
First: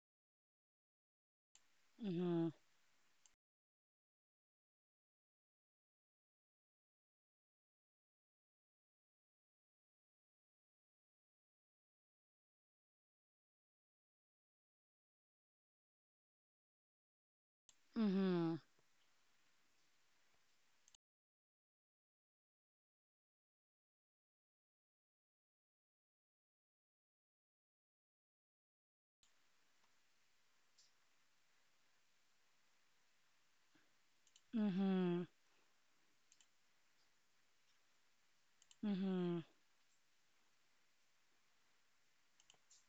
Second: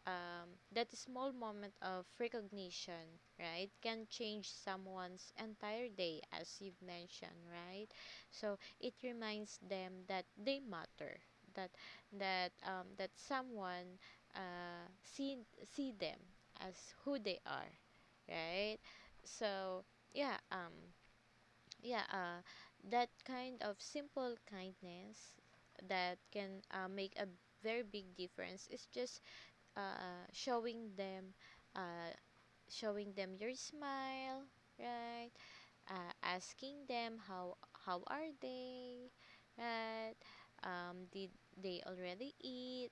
S2: that small moment of
S1: Mm-hmm.
S2: recognition, right, can change someone's entire day, as you've mentioned, right? So it reminds them that they matter, that that someone, uh, see see them as who they are,
S1: Mm-hmm.
S2: right? So yeah, um, yeah, uh, that kind of simple kindness that can, make a very big difference is just uh, showing them uh, showing them your smile,
S1: Mm-hmm.
S2: right? Asking them how are they,
S1: Mm-hmm.
S2: right? Did they already eat,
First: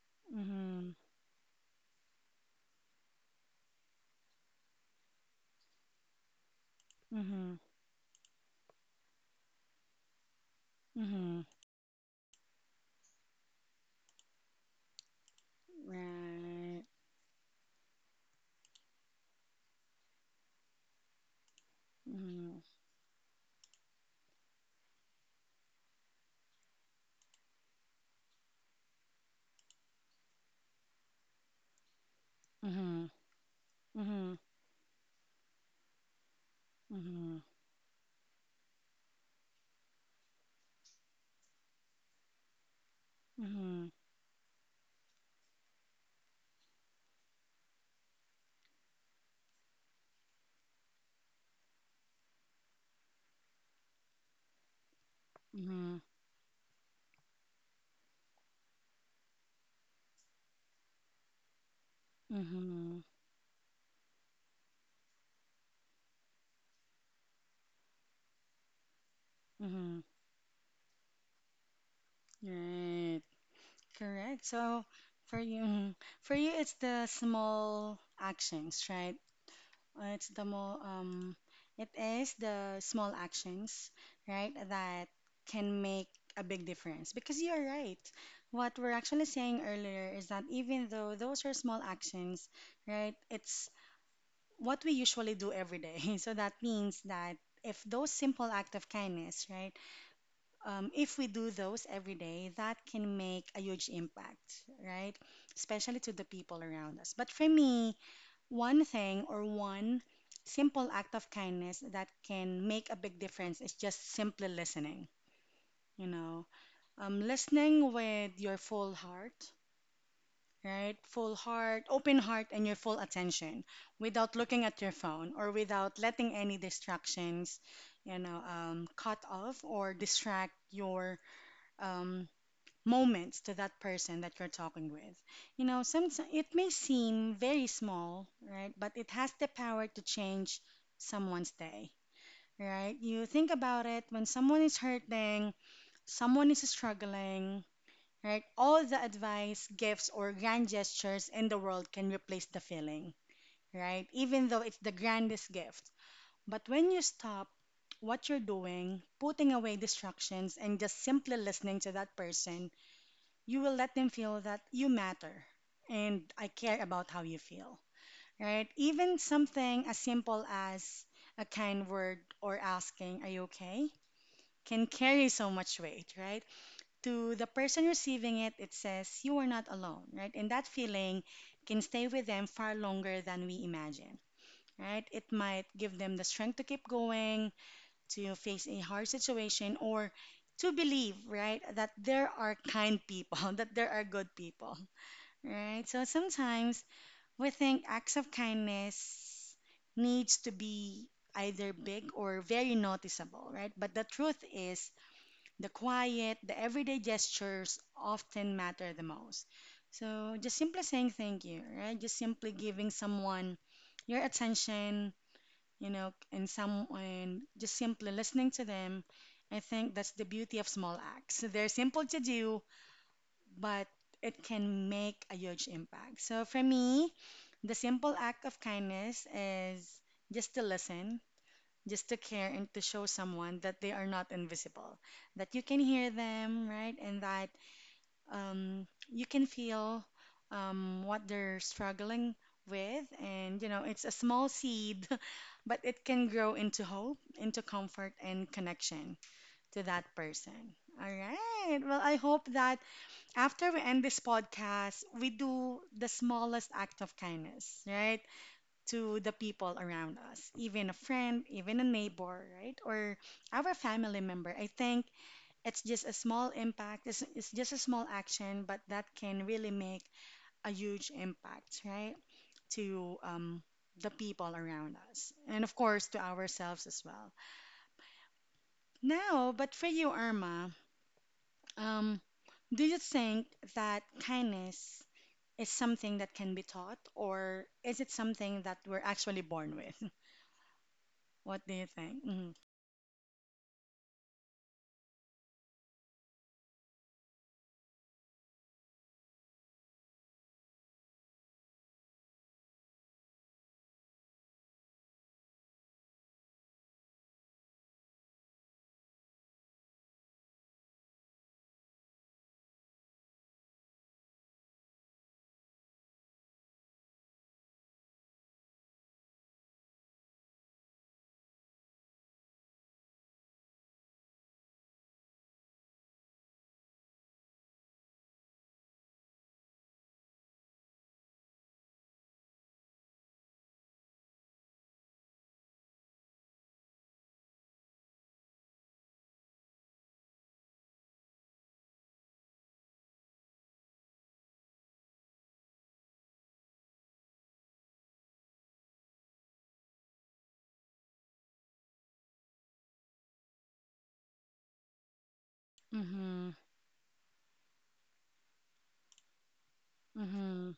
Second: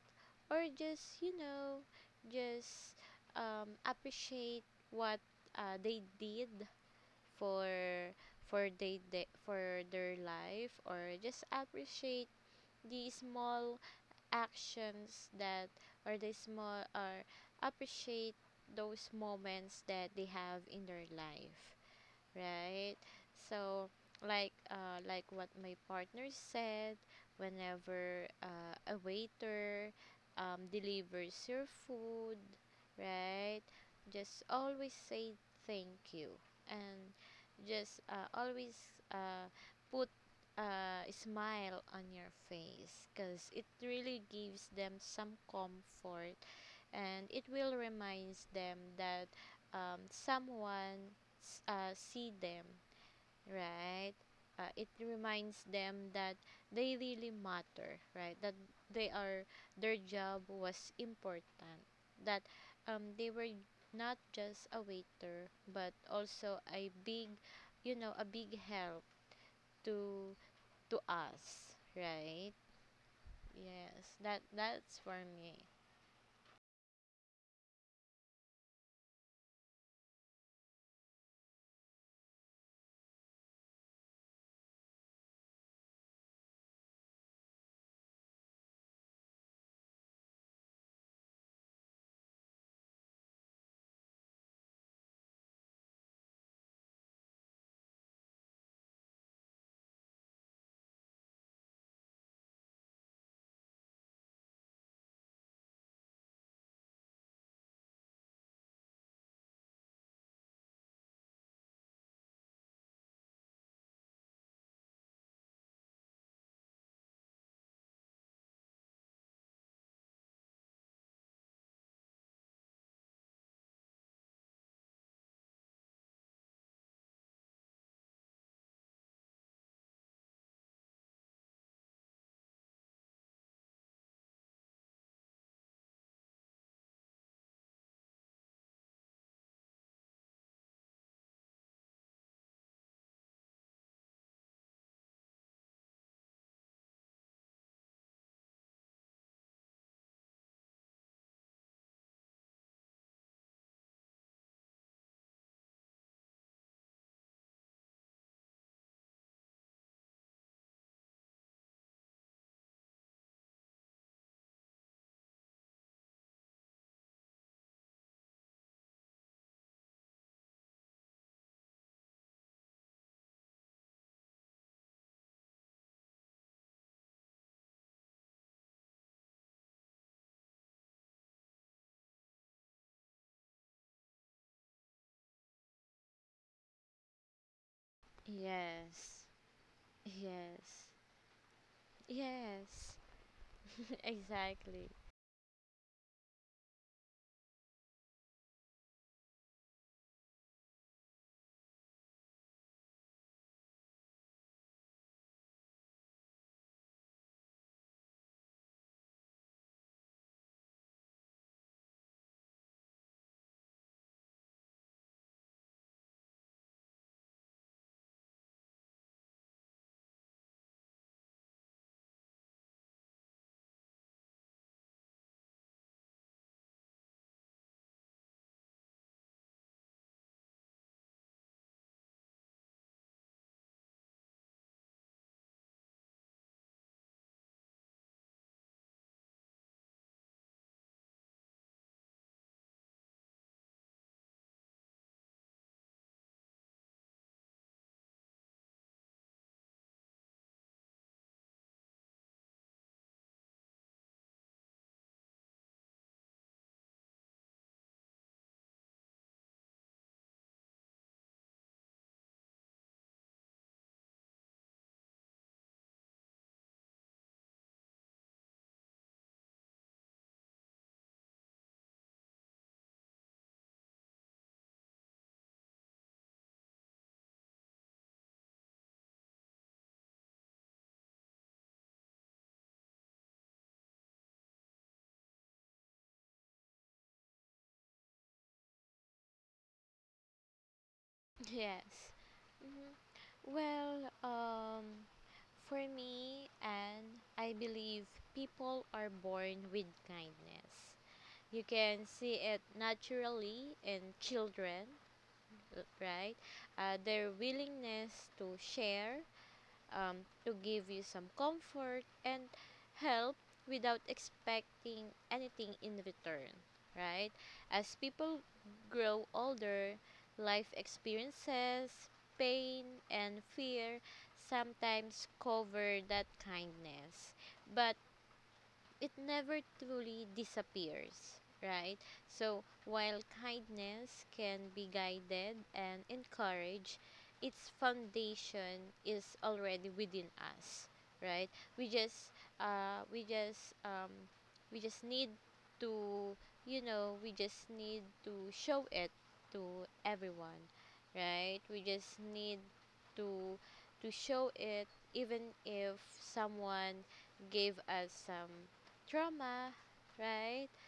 S2: or just, just appreciate what they did
S1: Mm-hmm. Mm-hmm.
S2: for for they for their life, or
S1: Mm-hmm.
S2: just appreciate the small actions that or the
S1: Right.
S2: small or appreciate those moments that they have in their life,
S1: Mm-hmm.
S2: right? So like, like what my partner said, whenever a waiter delivers your food,
S1: Mm-hmm.
S2: right?
S1: Mm-hmm.
S2: Just always say thank you, and
S1: Mm-hmm.
S2: just always uh put a smile on your face, because it
S1: Mm-hmm.
S2: really gives them some comfort and it will reminds them that, someone, see them, right? It reminds
S1: Mm-hmm.
S2: them that they really matter, right? That they are, their job was important, that,
S1: Mm-hmm.
S2: they were not just a waiter but also a big, a big help
S1: Mm-hmm.
S2: to to us, right?
S1: Right.
S2: Yes, that
S1: Correct. So
S2: that's for
S1: for
S2: me.
S1: you, mhm. For you, it's the small actions, right? Uh, It's the more um, it is the small actions, right, that can make a big difference. Because you're right. What we're actually saying earlier is that even though those are small actions, right, it's what we usually do every day. So that means that if those simple act of kindness, right, if we do those every day, that can make a huge impact, right? Especially to the people around us. But for me, one thing or one simple act of kindness that can make a big difference is just simply listening, you know, listening with your full heart. Right, full heart, open heart, and your full attention without looking at your phone or without letting any distractions, you know, cut off or distract your um, moments to that person that you're talking with. You know, some it may seem very small, right? But it has the power to change someone's day, right? You think about it when someone is hurting, someone is struggling, right? All the advice, gifts, or grand gestures in the world can replace the feeling, right? Even though it's the grandest gift. But when you stop what you're doing, putting away distractions, and just simply listening to that person, you will let them feel that you matter and I care about how you feel, right? Even something as simple as a kind word or asking, are you okay? can carry so much weight, right? To the person receiving it, it says, you are not alone, right? And that feeling can stay with them far longer than we imagine. Right? It might give them the strength to keep going, to face a
S2: Yes.
S1: hard situation, or
S2: Yes.
S1: to believe, right, that there are
S2: Yes,
S1: kind people, that there are good people
S2: exactly.
S1: right? So sometimes we think acts of kindness needs to be either big or very noticeable, right? But the truth is the quiet, the everyday gestures often matter the most. So just simply saying thank you, right? Just simply giving someone your attention, you know, and just simply listening to them. I think that's the beauty of small acts. They're simple to do, but it can make a huge impact. So for me, the simple act of kindness is just to listen, just to care, and to show someone that they are not invisible, that you can hear them, right? And that you can feel what they're struggling with. And, you know, it's a small seed, but it can grow into hope, into comfort, and connection to that person. All right. Well, I hope that after we end this podcast, we do the smallest act of kindness, right? To the people around us, even a friend, even a neighbor, right? Or our family member. I think it's just a small impact, it's just a small action, but that can really make a huge impact, right? To the people around us, and of course, to ourselves as well. Now, but for you, Irma, um, do you think that kindness is something that can be taught, or is it something that we're actually born with? What do you
S2: Yes.
S1: think? Mm-hmm.
S2: Hmm. Well, um, for me, and I believe people are born with kindness. You can see it naturally in children, right? Their willingness to share, to give you some comfort and help without expecting anything in return, right? As people grow older, life experiences, pain, and fear sometimes cover that kindness. But it never truly disappears, right? So while kindness can be guided and encouraged, its foundation is already within us, right? We just uh we just um we just need to, we just need to show it to everyone, right? We just need to to show it even if
S1: Mm-hmm.
S2: someone gave us some trauma, right?
S1: Mm-hmm.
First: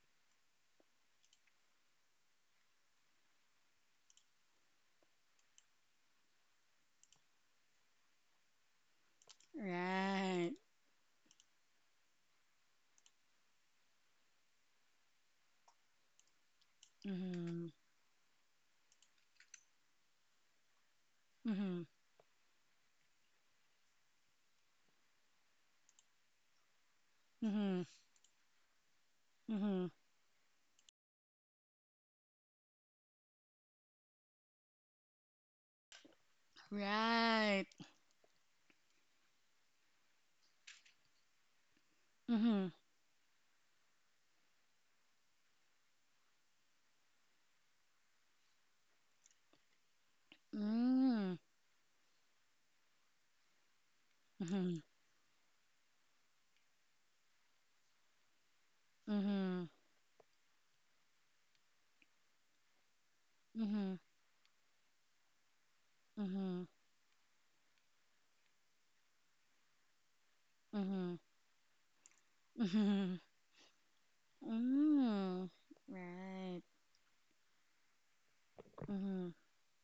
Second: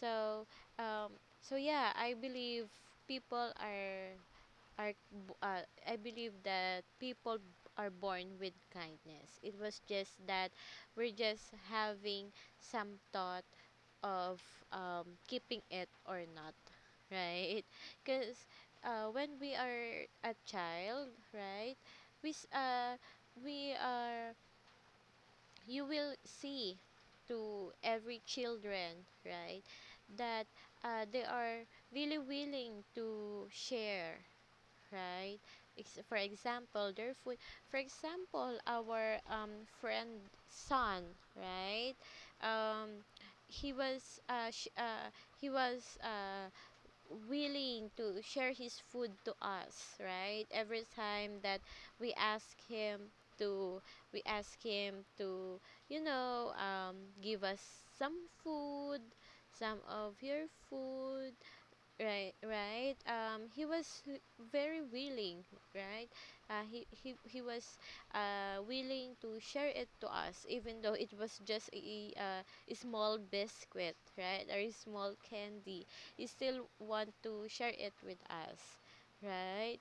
S2: So, um, so yeah, I believe people are I believe that people are born with kindness. It was just that
S1: Right.
S2: we're just having some thought of, keeping it or not, right?
S1: Mm-hmm.
S2: Because, when we are a child, right,
S1: Mm-hmm.
S2: we s- we are you will see to
S1: Mm-hmm.
S2: every children, right?
S1: Mm-hmm.
S2: That, they are really willing to share, right? Ex- for example their food,
S1: Right.
S2: for example our, friend son, right?
S1: Mm-hmm.
S2: Um, he was sh- he was willing to share his food to us, right? Every
S1: Mm.
S2: time that we ask him to we ask him to, you know, um give us some food,
S1: Mm-hmm.
S2: some of your food, right, right. He
S1: Mm-hmm.
S2: was, very willing, right?
S1: Mm-hmm.
S2: He was willing to share it to us, even though it
S1: Mm-hmm.
S2: was just a
S1: Mm-hmm.
S2: small biscuit, right? Or a small
S1: Mm-hmm. Mm.
S2: candy. He
S1: Right.
S2: still want to share it with us,
S1: Mm-hmm.
S2: right?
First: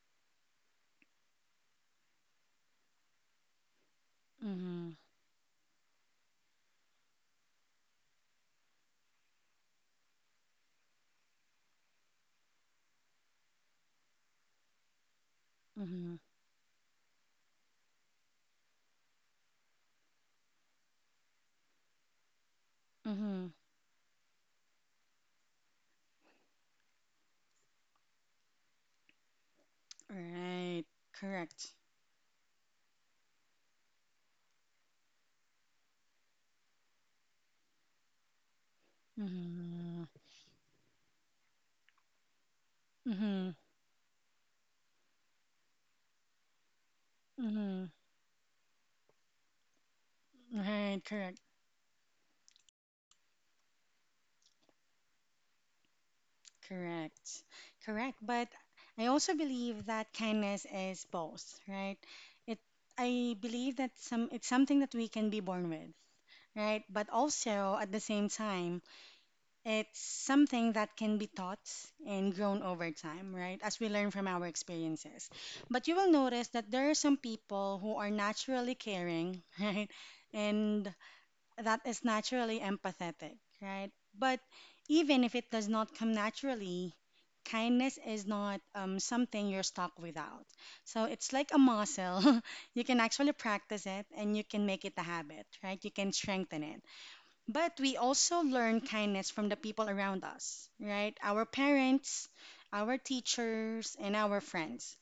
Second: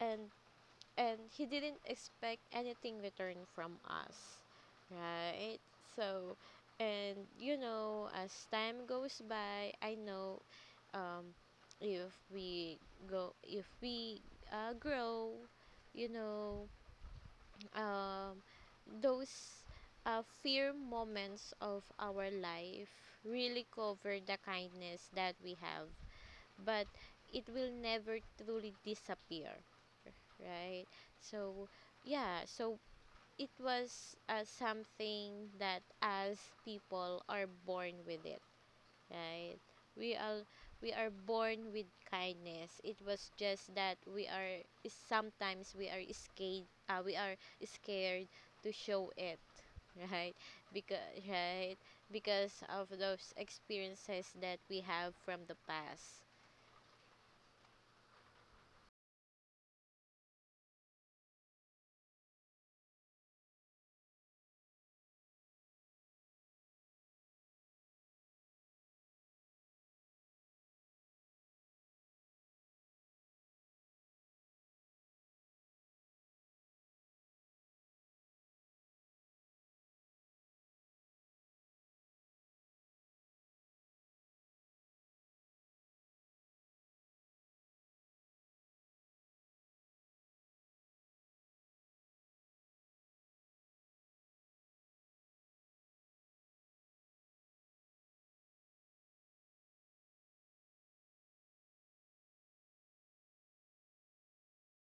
S2: And and he didn't expect anything return from us,
S1: Mm-hmm.
S2: right? So, and as time goes by, I know, um, if we if we, grow, you
S1: Mm-hmm.
S2: know um, those, fear moments of our life
S1: Mm-hmm.
S2: really cover the kindness that we have, but it will never truly disappear,
S1: Right.
S2: right? so
S1: Correct.
S2: yeah so it was something that as people are born with it, right?
S1: Mm-hmm.
S2: We are we are born with kindness. It was
S1: Mm-hmm.
S2: just that we are sometimes we are scared. We are
S1: Mm-hmm.
S2: scared to show it, right?
S1: Right,
S2: Because
S1: correct,
S2: right because of those experiences that we have from the past.
S1: correct, correct. But I also believe that kindness is both, right? It, I believe that it's something that we can be born with, right? But also at the same time, it's something that can be taught and grown over time, right? As we learn from our experiences. But you will notice that there are some people who are naturally caring, right? And that is naturally empathetic, right? But even if it does not come naturally, kindness is not something you're stuck without. So it's like a muscle. You can actually practice it and you can make it a habit, right? You can strengthen it. But we also learn kindness from the people around us, right? Our parents, our teachers, and our friends.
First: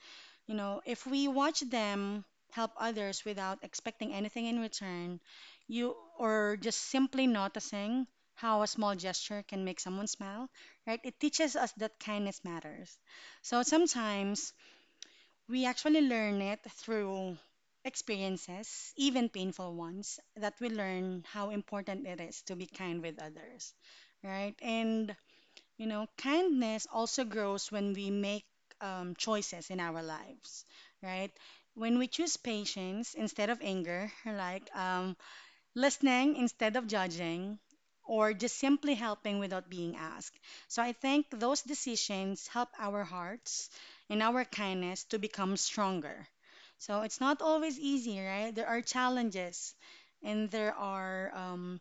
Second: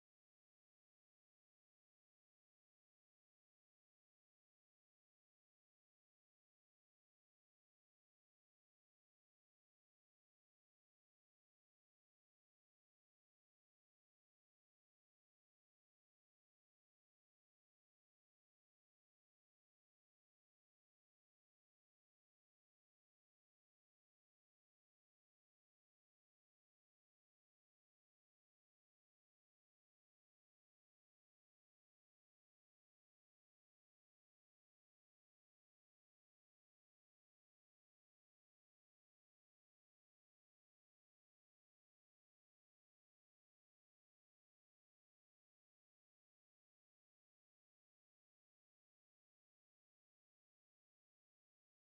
S1: You know, if we watch them help others without expecting anything in return, you or just simply noticing how a small gesture can make someone smile, right? It teaches us that kindness matters. So sometimes we actually learn it through experiences, even painful ones, that we learn how important it is to be kind with others, right? And you know, kindness also grows when we make choices in our lives, right? When we choose patience instead of anger, like listening instead of judging, or just simply helping without being asked. So I think those decisions help our hearts and our kindness to become stronger. So it's not always easy, right? There are challenges and there are um,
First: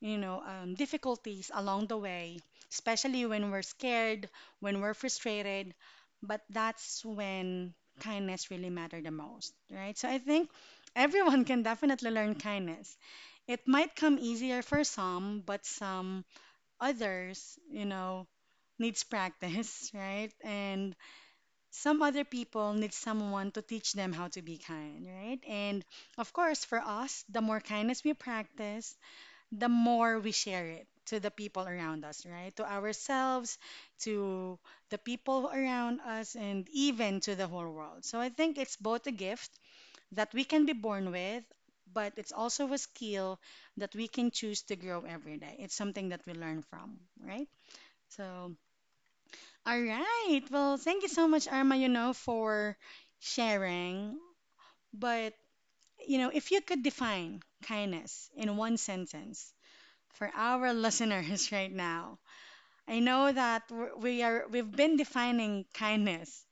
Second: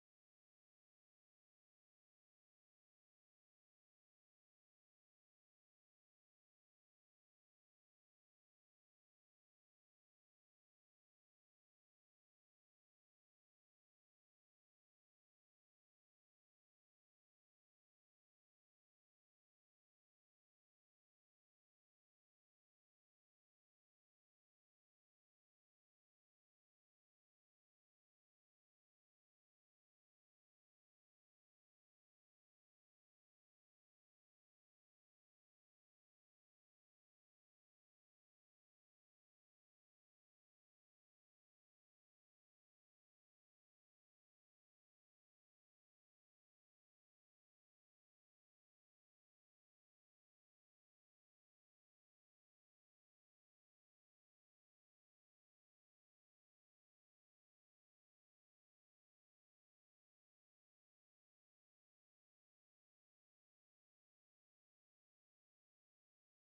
S1: you know, um, difficulties along the way, especially when we're scared, when we're frustrated. But that's when kindness really matter the most, right? So I think everyone can definitely learn kindness. It might come easier for some, but some others, you know, needs practice, right? And some other people need someone to teach them how to be kind, right? And of course, for us, the more kindness we practice, the more we share it to the people around us, right? To ourselves, to the people around us, and even to the whole world. So I think it's both a gift that we can be born with, but it's also a skill that we can choose to grow every day. It's something that we learn from, right? So, all right. Well, thank you so much, Arma, you know, for sharing. But, you know, if you could define kindness in one sentence, for our listeners right now. I know that we've been defining kindness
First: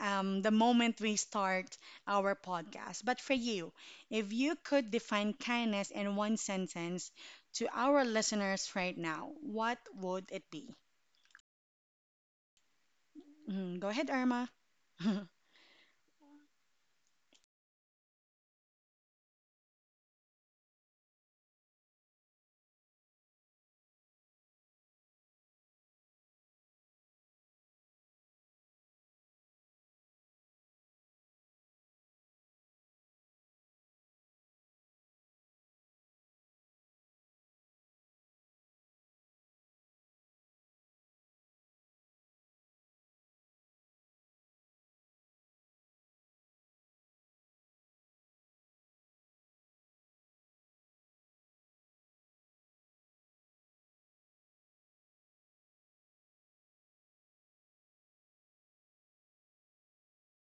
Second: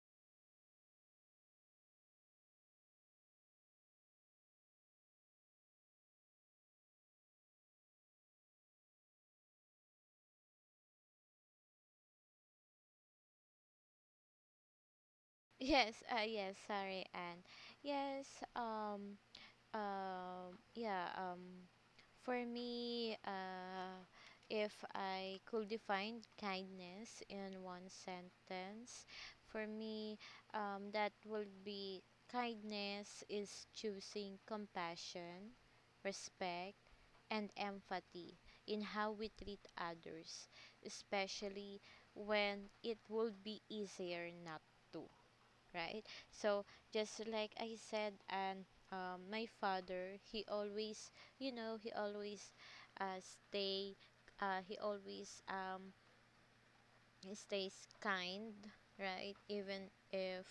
S1: the moment we start our podcast. But for you, if you could define kindness in one sentence to our listeners right now, what would it be? Mhm, go ahead, Irma.
S2: Yes, sorry, and yes, um, um, yeah, um, for me, if I could define kindness in one sentence, for me, that would be, kindness is choosing compassion, respect, and empathy in how we treat others, especially when it would be easier not to, right? So just like I said, and, my father, he always, you know, he always uh, stay, he always stays kind, right? Even if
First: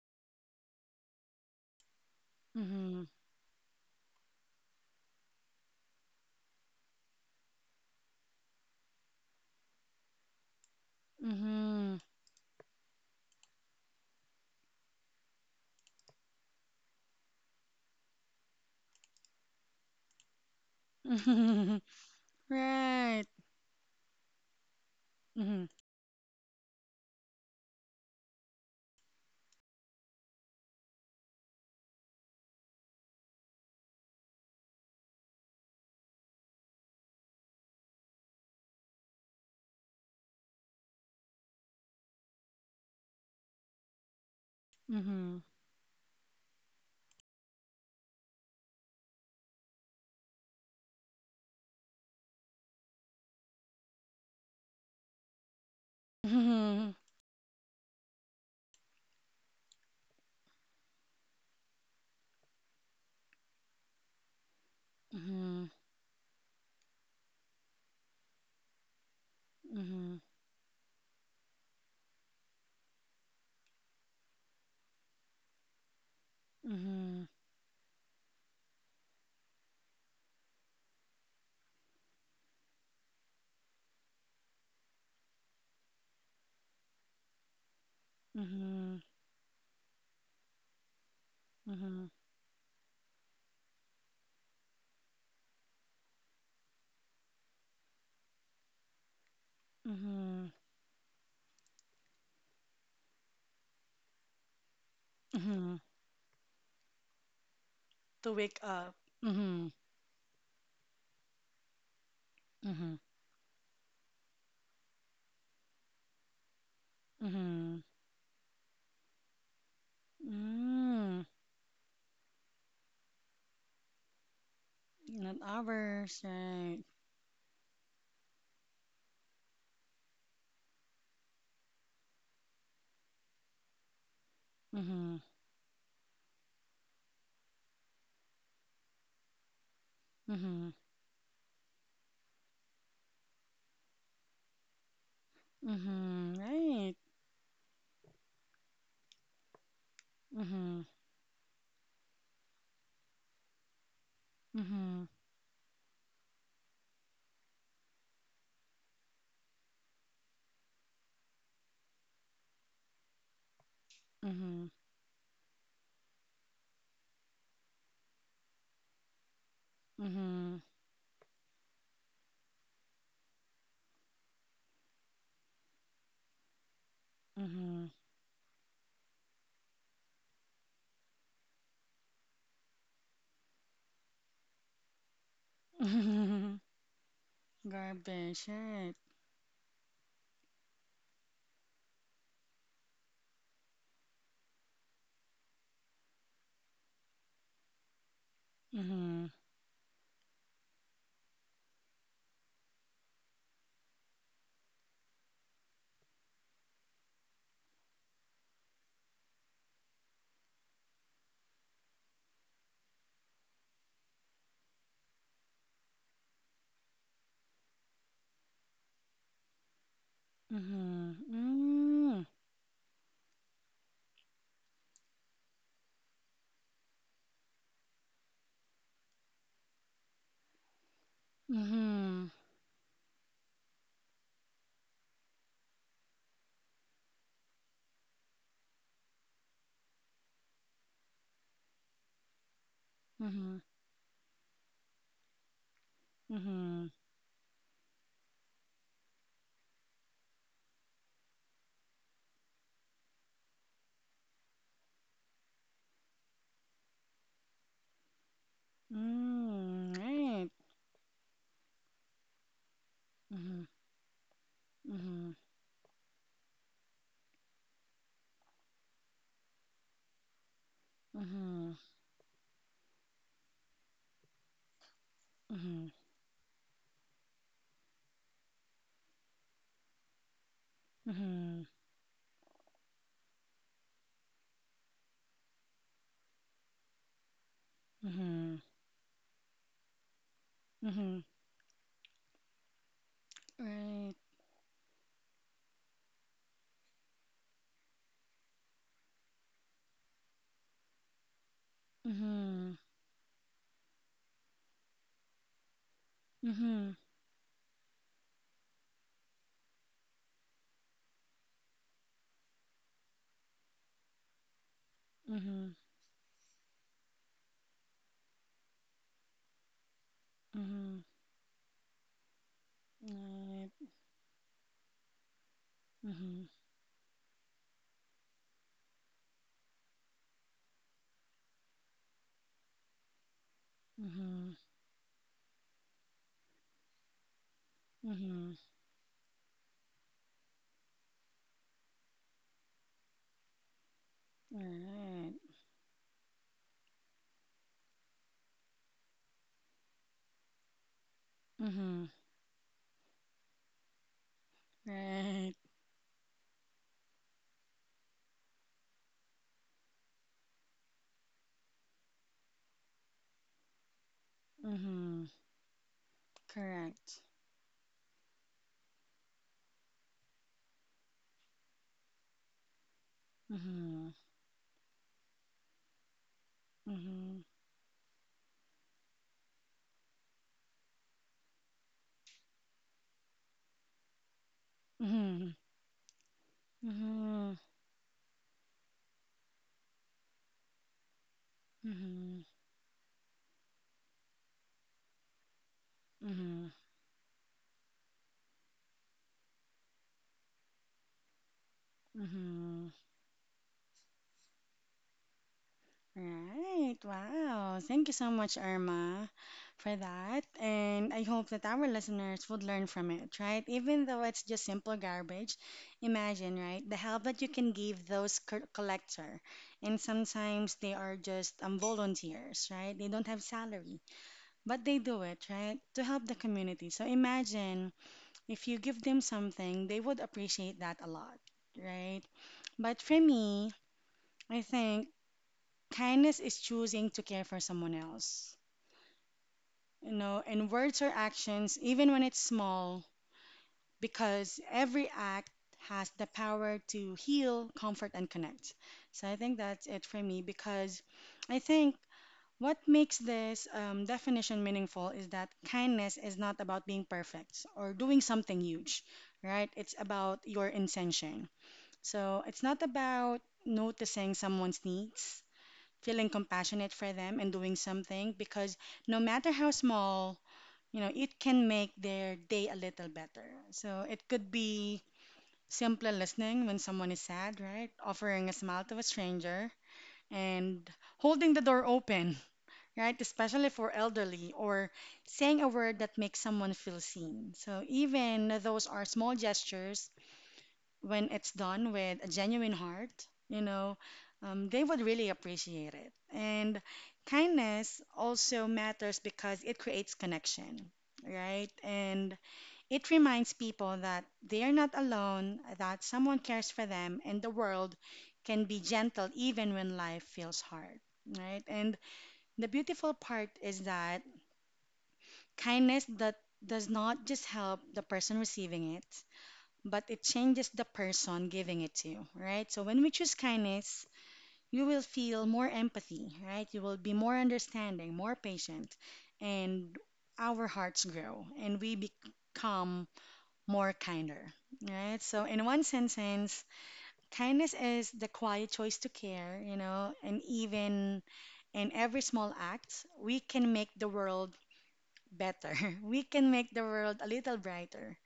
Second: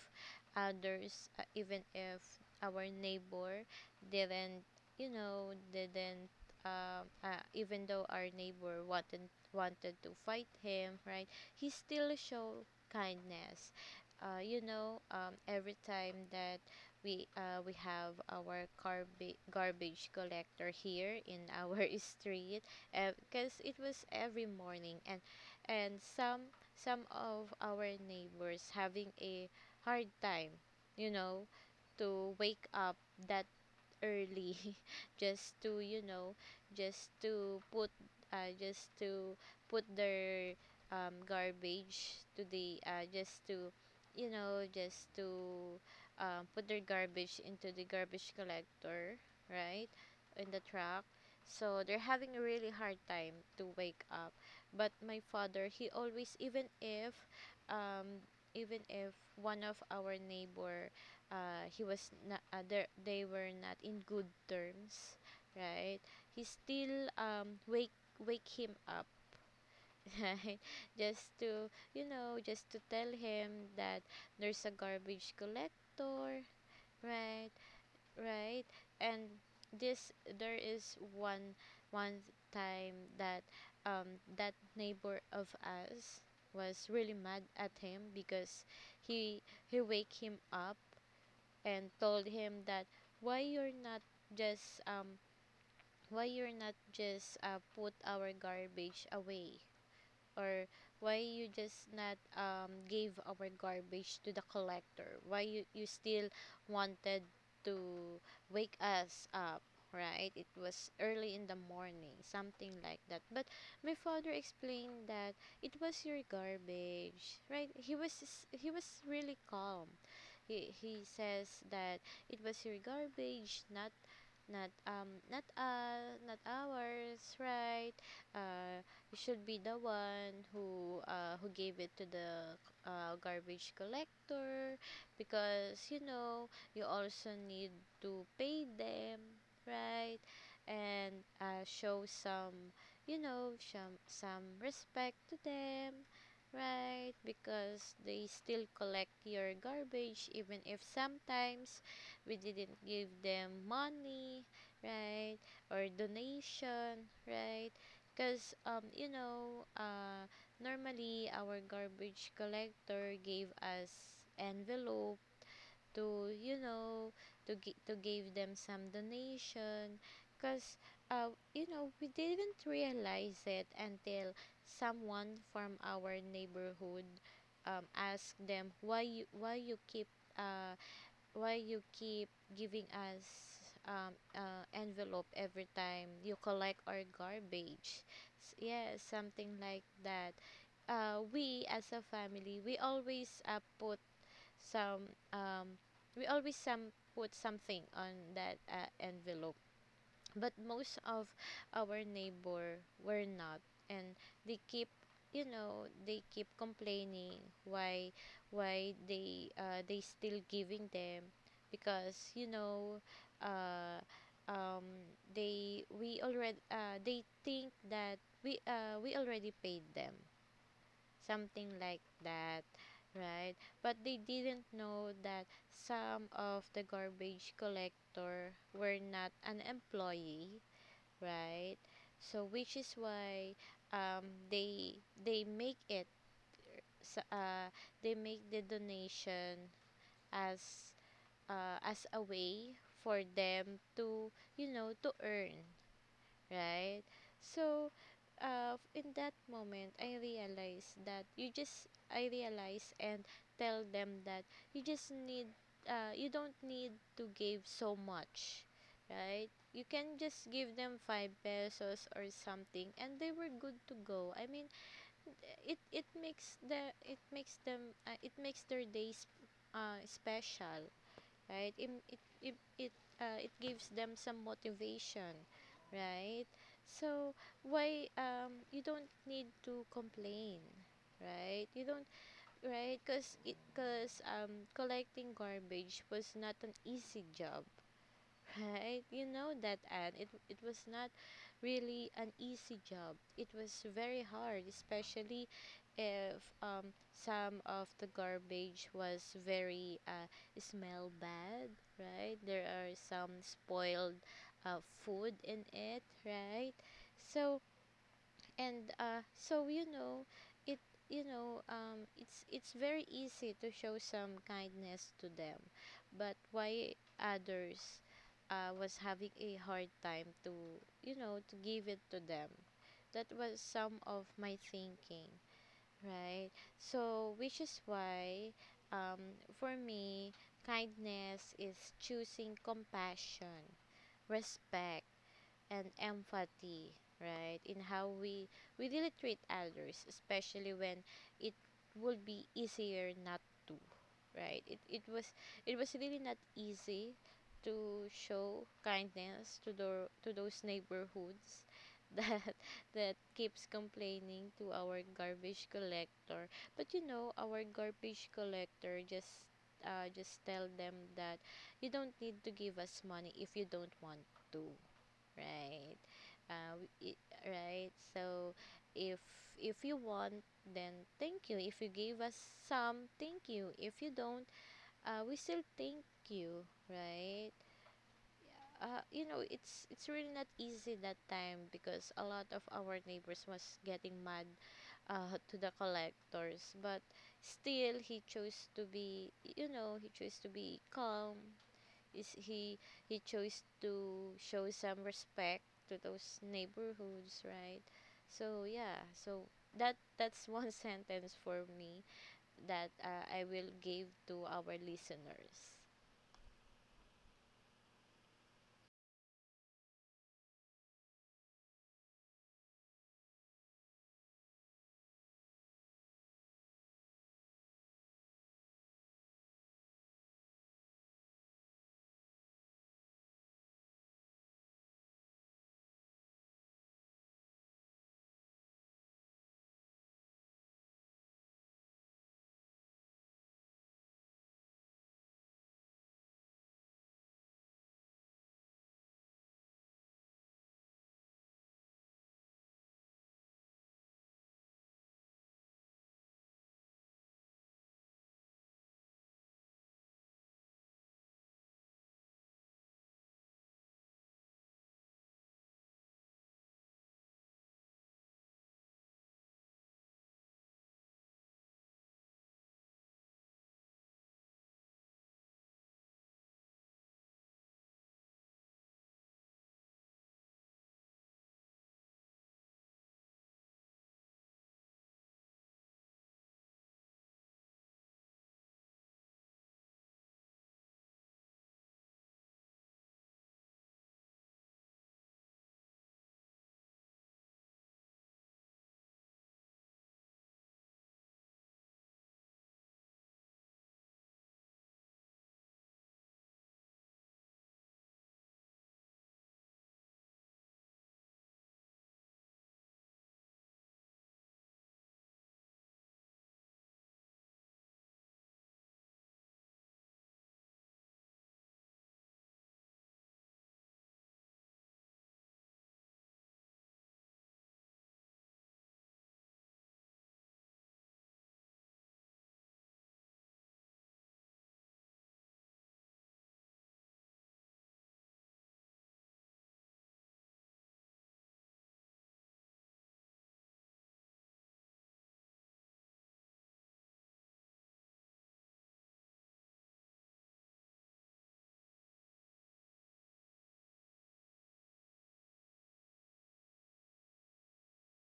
S2: others, even if our
S1: Mm-hmm.
S2: neighbor didn't, you know, didn't, even though our neighbor wanted to fight him, right? He
S1: Mm-hmm.
S2: still show kindness. Every time that we have our garbage collector here in
S1: Mm-hmm.
S2: our street,
S1: Right.
S2: because it was every morning, and
S1: Mm-hmm.
S2: and some of our neighbors having a hard time, you know, to wake up that early just to just to put just to put their garbage to the just to just
S1: Mm-hmm.
S2: to put their garbage into the garbage collector, right, in the truck, so they're having a really hard time to wake up. But my father, he always,
S1: Mm-hmm.
S2: um even if one of our neighbor, he was not they were not in good terms,
S1: Mm-hmm.
S2: right, he still wake him up,
S1: Mm-hmm.
S2: right, just to just to tell him that there's a garbage collector,
S1: Mm-hmm.
S2: right, right. And this there is one time that that neighbor of us was really mad at him because
S1: Mm-hmm.
S2: he he wake him up and told him that why you're not just why you're not just put our garbage away,
S1: Mm-hmm.
S2: or why you just not gave our garbage to the collector, why you,
S1: Mm-hmm.
S2: you still wanted to
S1: To wake
S2: wake
S1: up.
S2: us up,
S1: Mm-hmm.
S2: right? It was early in the morning, something
S1: Mm-hmm.
S2: like that. But my father explained that it was your garbage, right?
S1: Mm-hmm.
S2: He was he was really calm. He
S1: Mm.
S2: says that it was your garbage, not
S1: Not hours,
S2: not
S1: right?
S2: ours, right? uh you should be the one who gave it to the garbage collector,
S1: Mm-hmm.
S2: because, you know, you also need to pay them, right?
S1: Mm-hmm.
S2: And show some, you know, some respect to them,
S1: Mm-hmm. Right.
S2: right? Because they still collect your garbage, even if
S1: Mm-hmm.
S2: sometimes we didn't give them money,
S1: Mm-hmm.
S2: right? Or donation, right? Because, you know, normally our garbage collector gave us
S1: Mm-hmm.
S2: envelope to, you know, to give them some donation. Because, you know, we didn't realize it until someone from our neighborhood
S1: Mm-hmm. Mm-hmm.
S2: asked them, why uh, why you keep giving us envelope every time you collect our garbage.
S1: Garbage,
S2: Yeah,
S1: right?
S2: something like that. We as a family, we always put some, we always some put something on that
S1: Mm-hmm.
S2: envelope. But most of our neighbor were not, and they keep, you know, they keep complaining why why they still giving them. Because, you know, uh, um, they we already, they think that we already paid them,
S1: Mm-hmm.
S2: something like
S1: Mm.
S2: that, right? But they didn't know that some of the garbage collector were not an employee, right?
S1: Mm-hmm.
S2: So which is why, um, they make it, sa- uh, they make the donation as, as a way for
S1: Mm-hmm.
S2: them to, you know, to earn,
S1: Mm-hmm.
S2: right? So, in that moment, I realize that I realize and tell them that you just need, you don't need to give so much, right? You
S1: Mm.
S2: can just
S1: Right.
S2: give them five pesos or something, and they were
S1: Mm-hmm.
S2: good to go. I mean,
S1: Mm-hmm.
S2: it makes them, it makes their days special, right?
S1: Mm-hmm.
S2: It gives them some motivation,
S1: Mm-hmm.
S2: right? So why you don't need to complain, right?
S1: Mm-hmm.
S2: You don't, right, because it because collecting garbage was not an easy job.
S1: Mm-hmm.
S2: Right? You know that. And it was not
S1: Mm-hmm.
S2: really an easy job. It was very
S1: Right.
S2: hard, especially if, some of the garbage was very smell bad, right? There
S1: Mhm.
S2: are some spoiled uh, food in it, right?
S1: Mhm.
S2: So, and so, you know, it you know, it's very easy to show some kindness to them.
S1: Mhm.
S2: But why others was having a hard time to,
S1: Mhm.
S2: you know, to give it to them? That was some
S1: Right.
S2: of my thinking, right?
S1: Mhm.
S2: So which is why, for me, kindness is choosing compassion,
S1: Mhm.
S2: respect, and empathy, right? In how
S1: Mhm.
S2: we really treat others, especially when it would be easier not to, right?
S1: Right.
S2: It was really not easy to show kindness to the, to those neighborhoods,
S1: Mhm.
S2: that that keeps complaining to our
S1: Right.
S2: garbage collector. But you know, our garbage collector just, just tell them that you don't need to give us money if you don't want to.
S1: Mhm.
S2: Right.
S1: Correct.
S2: Right. So, if if you want, then thank you. If you gave us some, thank you. If you
S1: Mhm.
S2: don't, we still thank you. Right.
S1: Mhm.
S2: You know, it's really not easy that time because a lot of our neighbors was getting mad to
S1: Mhm.
S2: the collectors, but
S1: Mhm.
S2: still he chose to be, you know, he chose to be calm. Is
S1: Mhm.
S2: He chose to show some respect to those
S1: Mhm.
S2: neighborhoods, right? So yeah, so that's one sentence for me that,
S1: Mhm.
S2: I will give to our listeners.
S1: Right. Wow. Thank you so much, Irma, for that. And I hope that our listeners would learn from it, right? Even though it's just simple garbage, imagine, right? The help that you can give those collector. And sometimes they are just volunteers, right? They don't have salary, but they do it, right? To help the community. So imagine if you give them something, they would appreciate that a lot, right? But for me, I think kindness is choosing to care for someone else, you know, in words or actions, even when it's small, because every act has the power to heal, comfort, and connect. So I think that's it for me because I think what makes this definition meaningful is that kindness is not about being perfect or doing something huge, right? It's about your intention. So it's not about noticing someone's needs feeling compassionate for them and doing something because no matter how small, you know, it can make their day a little better. So it could be simply listening when someone is sad, right? Offering a smile to a stranger and holding the door open, right? Especially for elderly or saying a word that makes someone feel seen. So even those are small gestures when it's done with a genuine heart, you know, they would really appreciate it. And kindness also matters because it creates connection, right? And it reminds people that they are not alone, that someone cares for them, and the world can be gentle even when life feels hard, right? And the beautiful part is that kindness that does not just help the person receiving it, but it changes the person giving it to you, right? So when we choose kindness, you will feel more empathy, right? You will be more understanding, more patient, and our hearts grow and we become more kinder, right? So in one sentence, kindness is the quiet choice to care, you know, and even in every small act, we can make the world better. We can make the world a little brighter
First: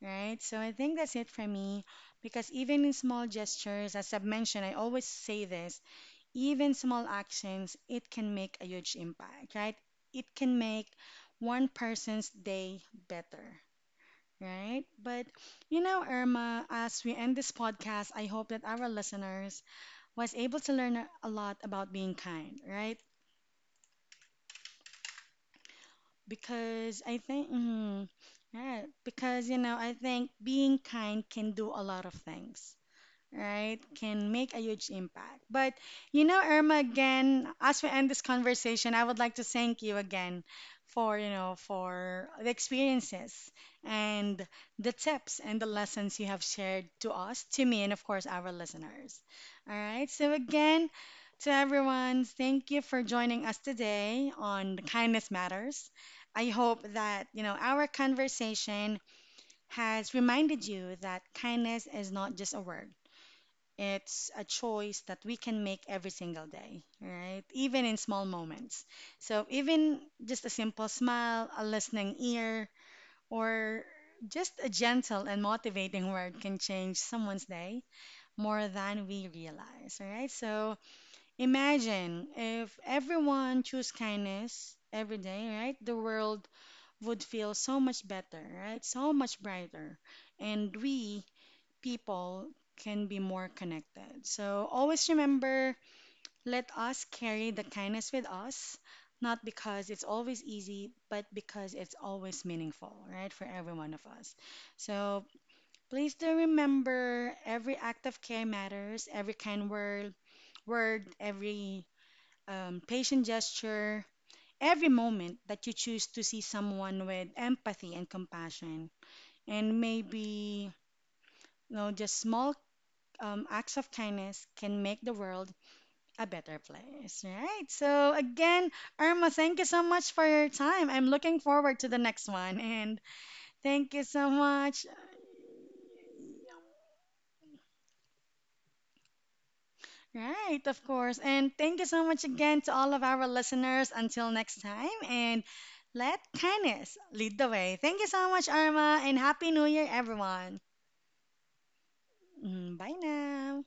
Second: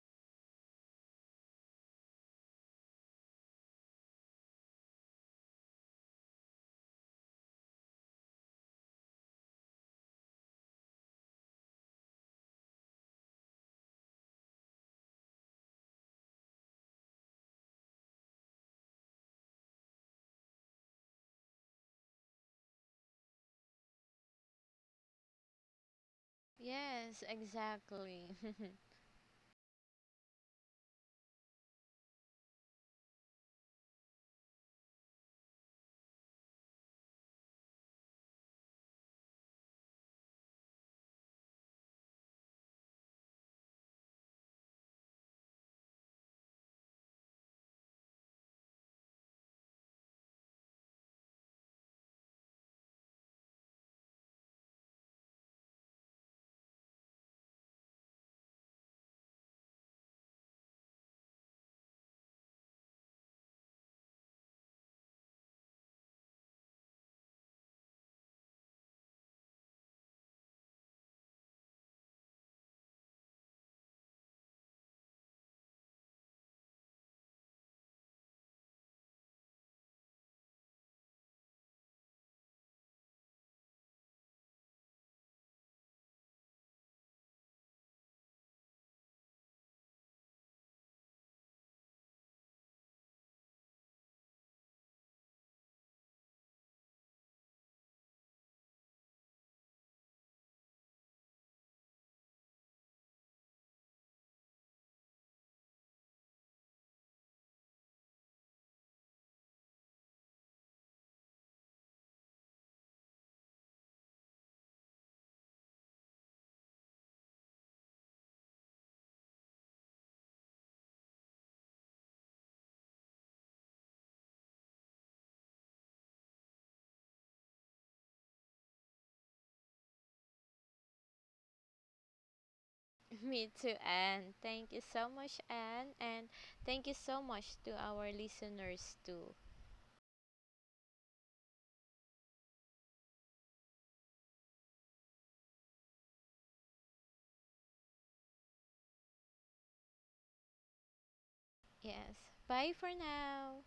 S1: right. So I think that's it for me because even in small gestures, as I've mentioned, I always say this, even small actions, it can make a huge impact, right? It can make one person's day better, right? But you know, Irma, as we end this podcast, I hope that our listeners was able to learn a lot about being kind, right? Because I
S2: Yes,
S1: think, mm,
S2: exactly.
S1: yeah, because you know, I think being kind can do a lot of things right, can make a huge impact. But you know, Irma, again, as we end this conversation, I would like to thank you again for, you know, for the experiences and the tips and the lessons you have shared to us, to me, and of course, our listeners. All right, so again, to everyone, thank you for joining us today on Kindness Matters. I hope that, you know, our conversation has reminded you that kindness is not just a word it's a choice that we can make every single day, right? Even in small moments. So, even just a simple smile, a listening ear, or just a gentle and motivating word can change someone's day more than we realize, right? So, imagine if everyone choose kindness every day, right? The world would feel so much better, right? So much brighter. And we people can be more connected. So always remember let us carry the kindness with us, not because it's always easy, but because it's always meaningful, right, for every one of us. So please do remember every act of care matters, every kind word, every patient gesture, every moment that you choose to see someone with empathy and compassion and maybe you know just small acts of kindness can make the world a better place, right? So, again, Irma, thank you so much for your time. I'm looking forward to the next one. And
S2: Me too,
S1: thank you so
S2: Anne. Thank you
S1: much.
S2: so much, Anne, and thank you so much to our listeners too.
S1: Right, of course. And thank you so much again to all of our listeners. Until next time, and let kindness lead the way. Thank you so much, Irma, and Happy New Year, everyone.
S2: Yes. Bye
S1: Mm, bye
S2: for now.
S1: now.